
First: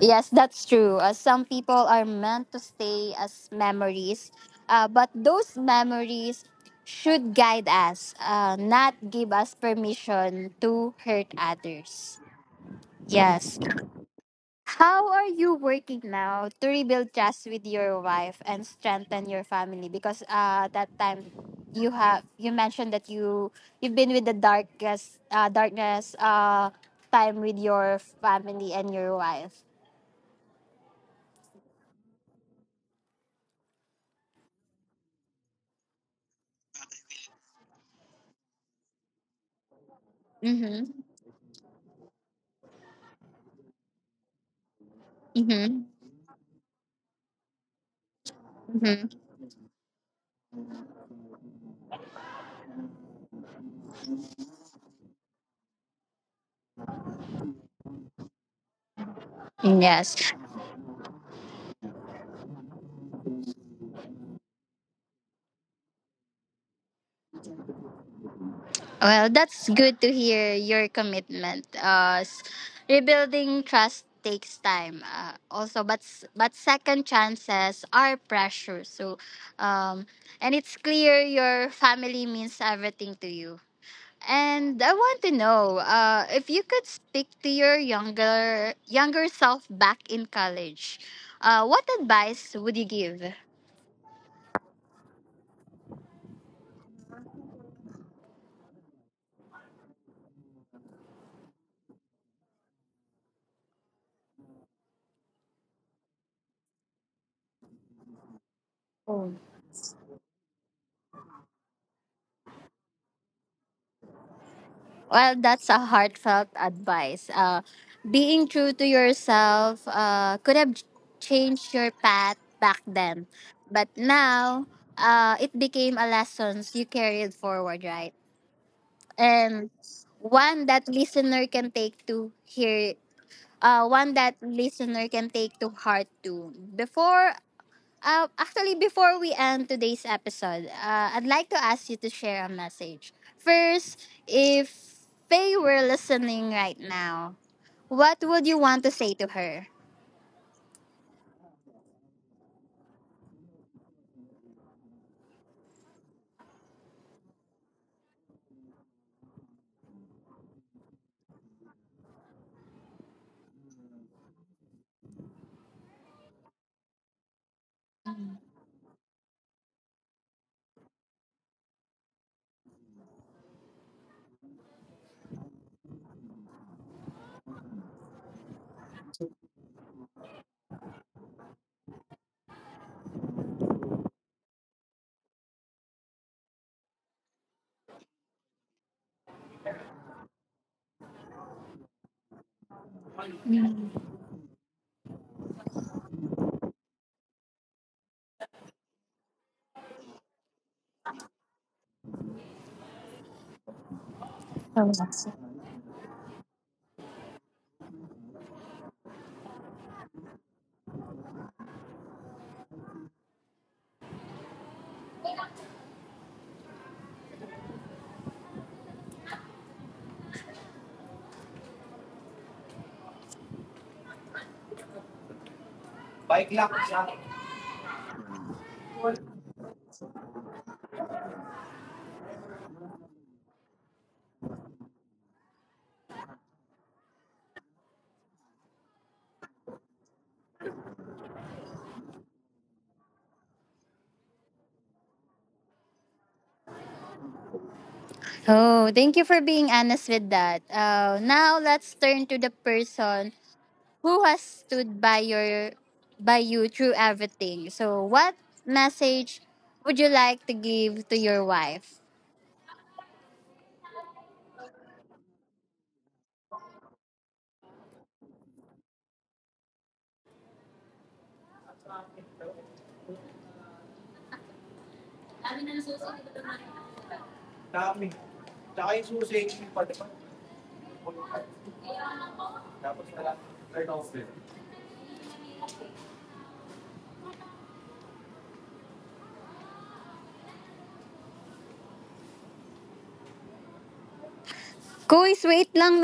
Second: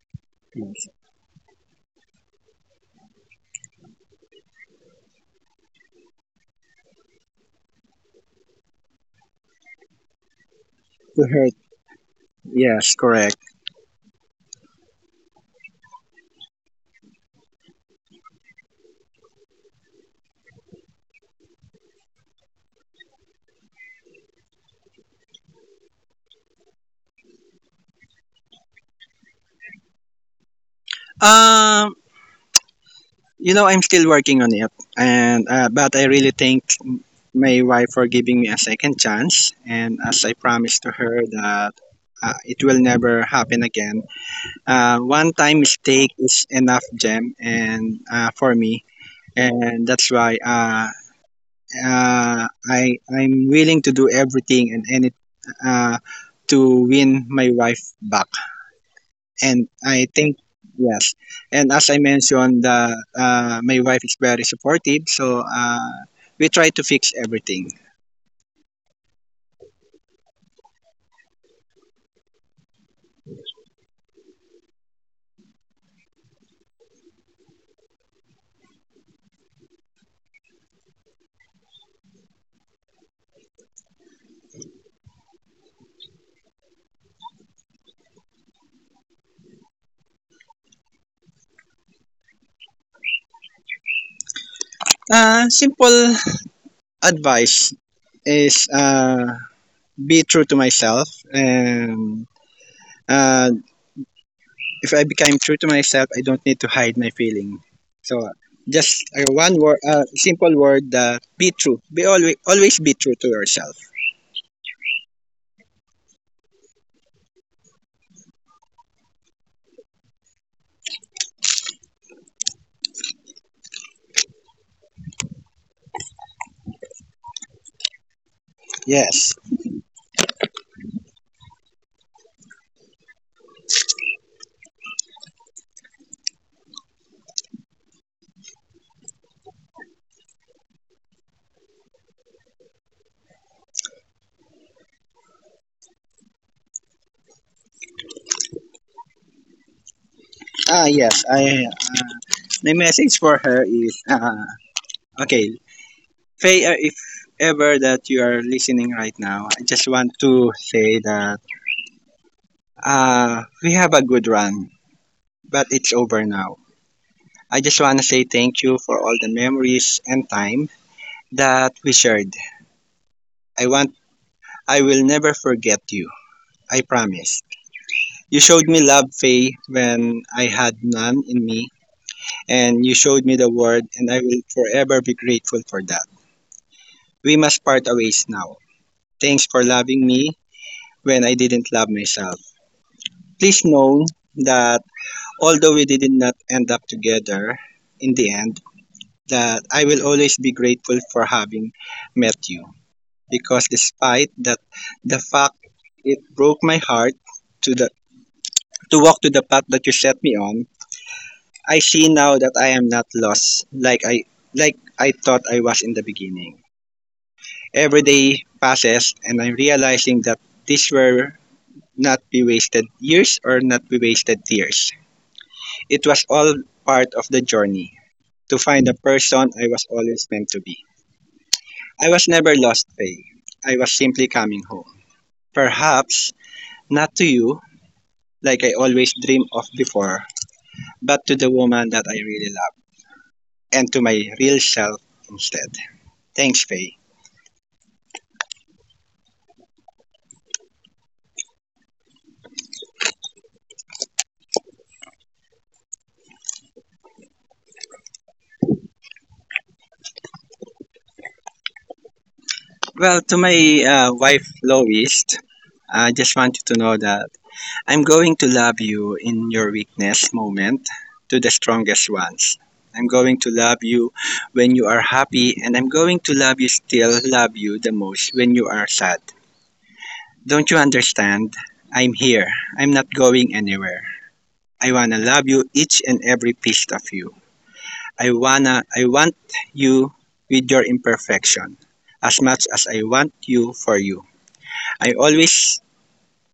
Speaker 1: Yes, that's
Speaker 2: Yes,
Speaker 1: true. Some people are meant to stay as memories, but those memories should guide us, not give us permission to hurt
Speaker 2: to hurt.
Speaker 1: others.
Speaker 2: Yes, correct.
Speaker 1: Yes. How are you working now to rebuild trust with your wife and strengthen your family? Because that time you mentioned that you've been with the darkest darkness time with your family and your wife.
Speaker 2: Um, you know, I'm still working on it, and but I really think my wife for giving me a second chance. And as I promised
Speaker 1: Mm-hmm.
Speaker 2: to her that it will never happen again. One time
Speaker 1: Mm-hmm.
Speaker 2: mistake is enough, Gem, and for me,
Speaker 1: Mm-hmm.
Speaker 2: and that's why I'm willing to do everything and any uh, to win my wife back. And I
Speaker 1: Yes.
Speaker 2: think, yes. And as I mentioned, my wife is very supportive, so we try to fix everything.
Speaker 1: Well, that's good to hear your commitment. Rebuilding trust takes time. Also, but second chances are precious. So, um, and it's clear your family means everything to you. And I want to know if you could speak to your younger self back in college. What advice would you give?
Speaker 2: Simple advice is be true to myself, and uh, if I become true to myself, I don't need to hide my feeling. So, just one word, simple word, be true, be always, always be true to yourself.
Speaker 1: Well, that's a heartfelt advice. Being true to yourself could have changed your path back then, but now it became a lesson you carried forward, right?
Speaker 2: Yes.
Speaker 1: And one that listener can take to hear, one that listener can take to heart too. Before actually, before we end today's episode, I'd like to ask you to share a message. First, if Faye were listening right now, what would you want to say to her?
Speaker 2: Ah, yes, I my message for her is, okay, Faye, if ever that you are listening right now, I just want to say that we have a good run but it's over now. I just want to say thank you for all the memories and time that we shared. I want I will never forget you. I promise. You showed me love, Faye, when I had none in me, and you showed me the word, and I will forever be grateful for that. We must part ways now. Thanks for loving me when I didn't love myself. Please know that although we did not end up together in the end, that I will always be grateful for having met you. Because despite that, the fact it broke my heart, to the to walk to the path that you set me on, I see now that I am not lost like I thought I was in the beginning. Every day passes and I'm realizing that these were not be wasted years or not be wasted tears. It was all part of the journey to find the person I was always meant to be. I was never lost, Faye. I was simply coming home. Perhaps not to you, like I always dreamed of before, but to the woman that I really love and to my real self instead. Thanks, Faye.
Speaker 1: Oh, thank you for being honest with that. Now let's turn to the person who has stood by your by you through everything. So, what message would you like to give to your wife?
Speaker 2: Well, to my wife, Lois, I just want you to know that I'm going to love you in your weakness moment to the strongest ones. I'm going to love you when you are happy, and I'm going to love you still, love you the most when you are sad. Don't you understand? I'm here. I'm not going anywhere. I wanna love you, each and every piece of you. I want you with your imperfection as much as I want you for you. I always
Speaker 1: Kois, wait lang,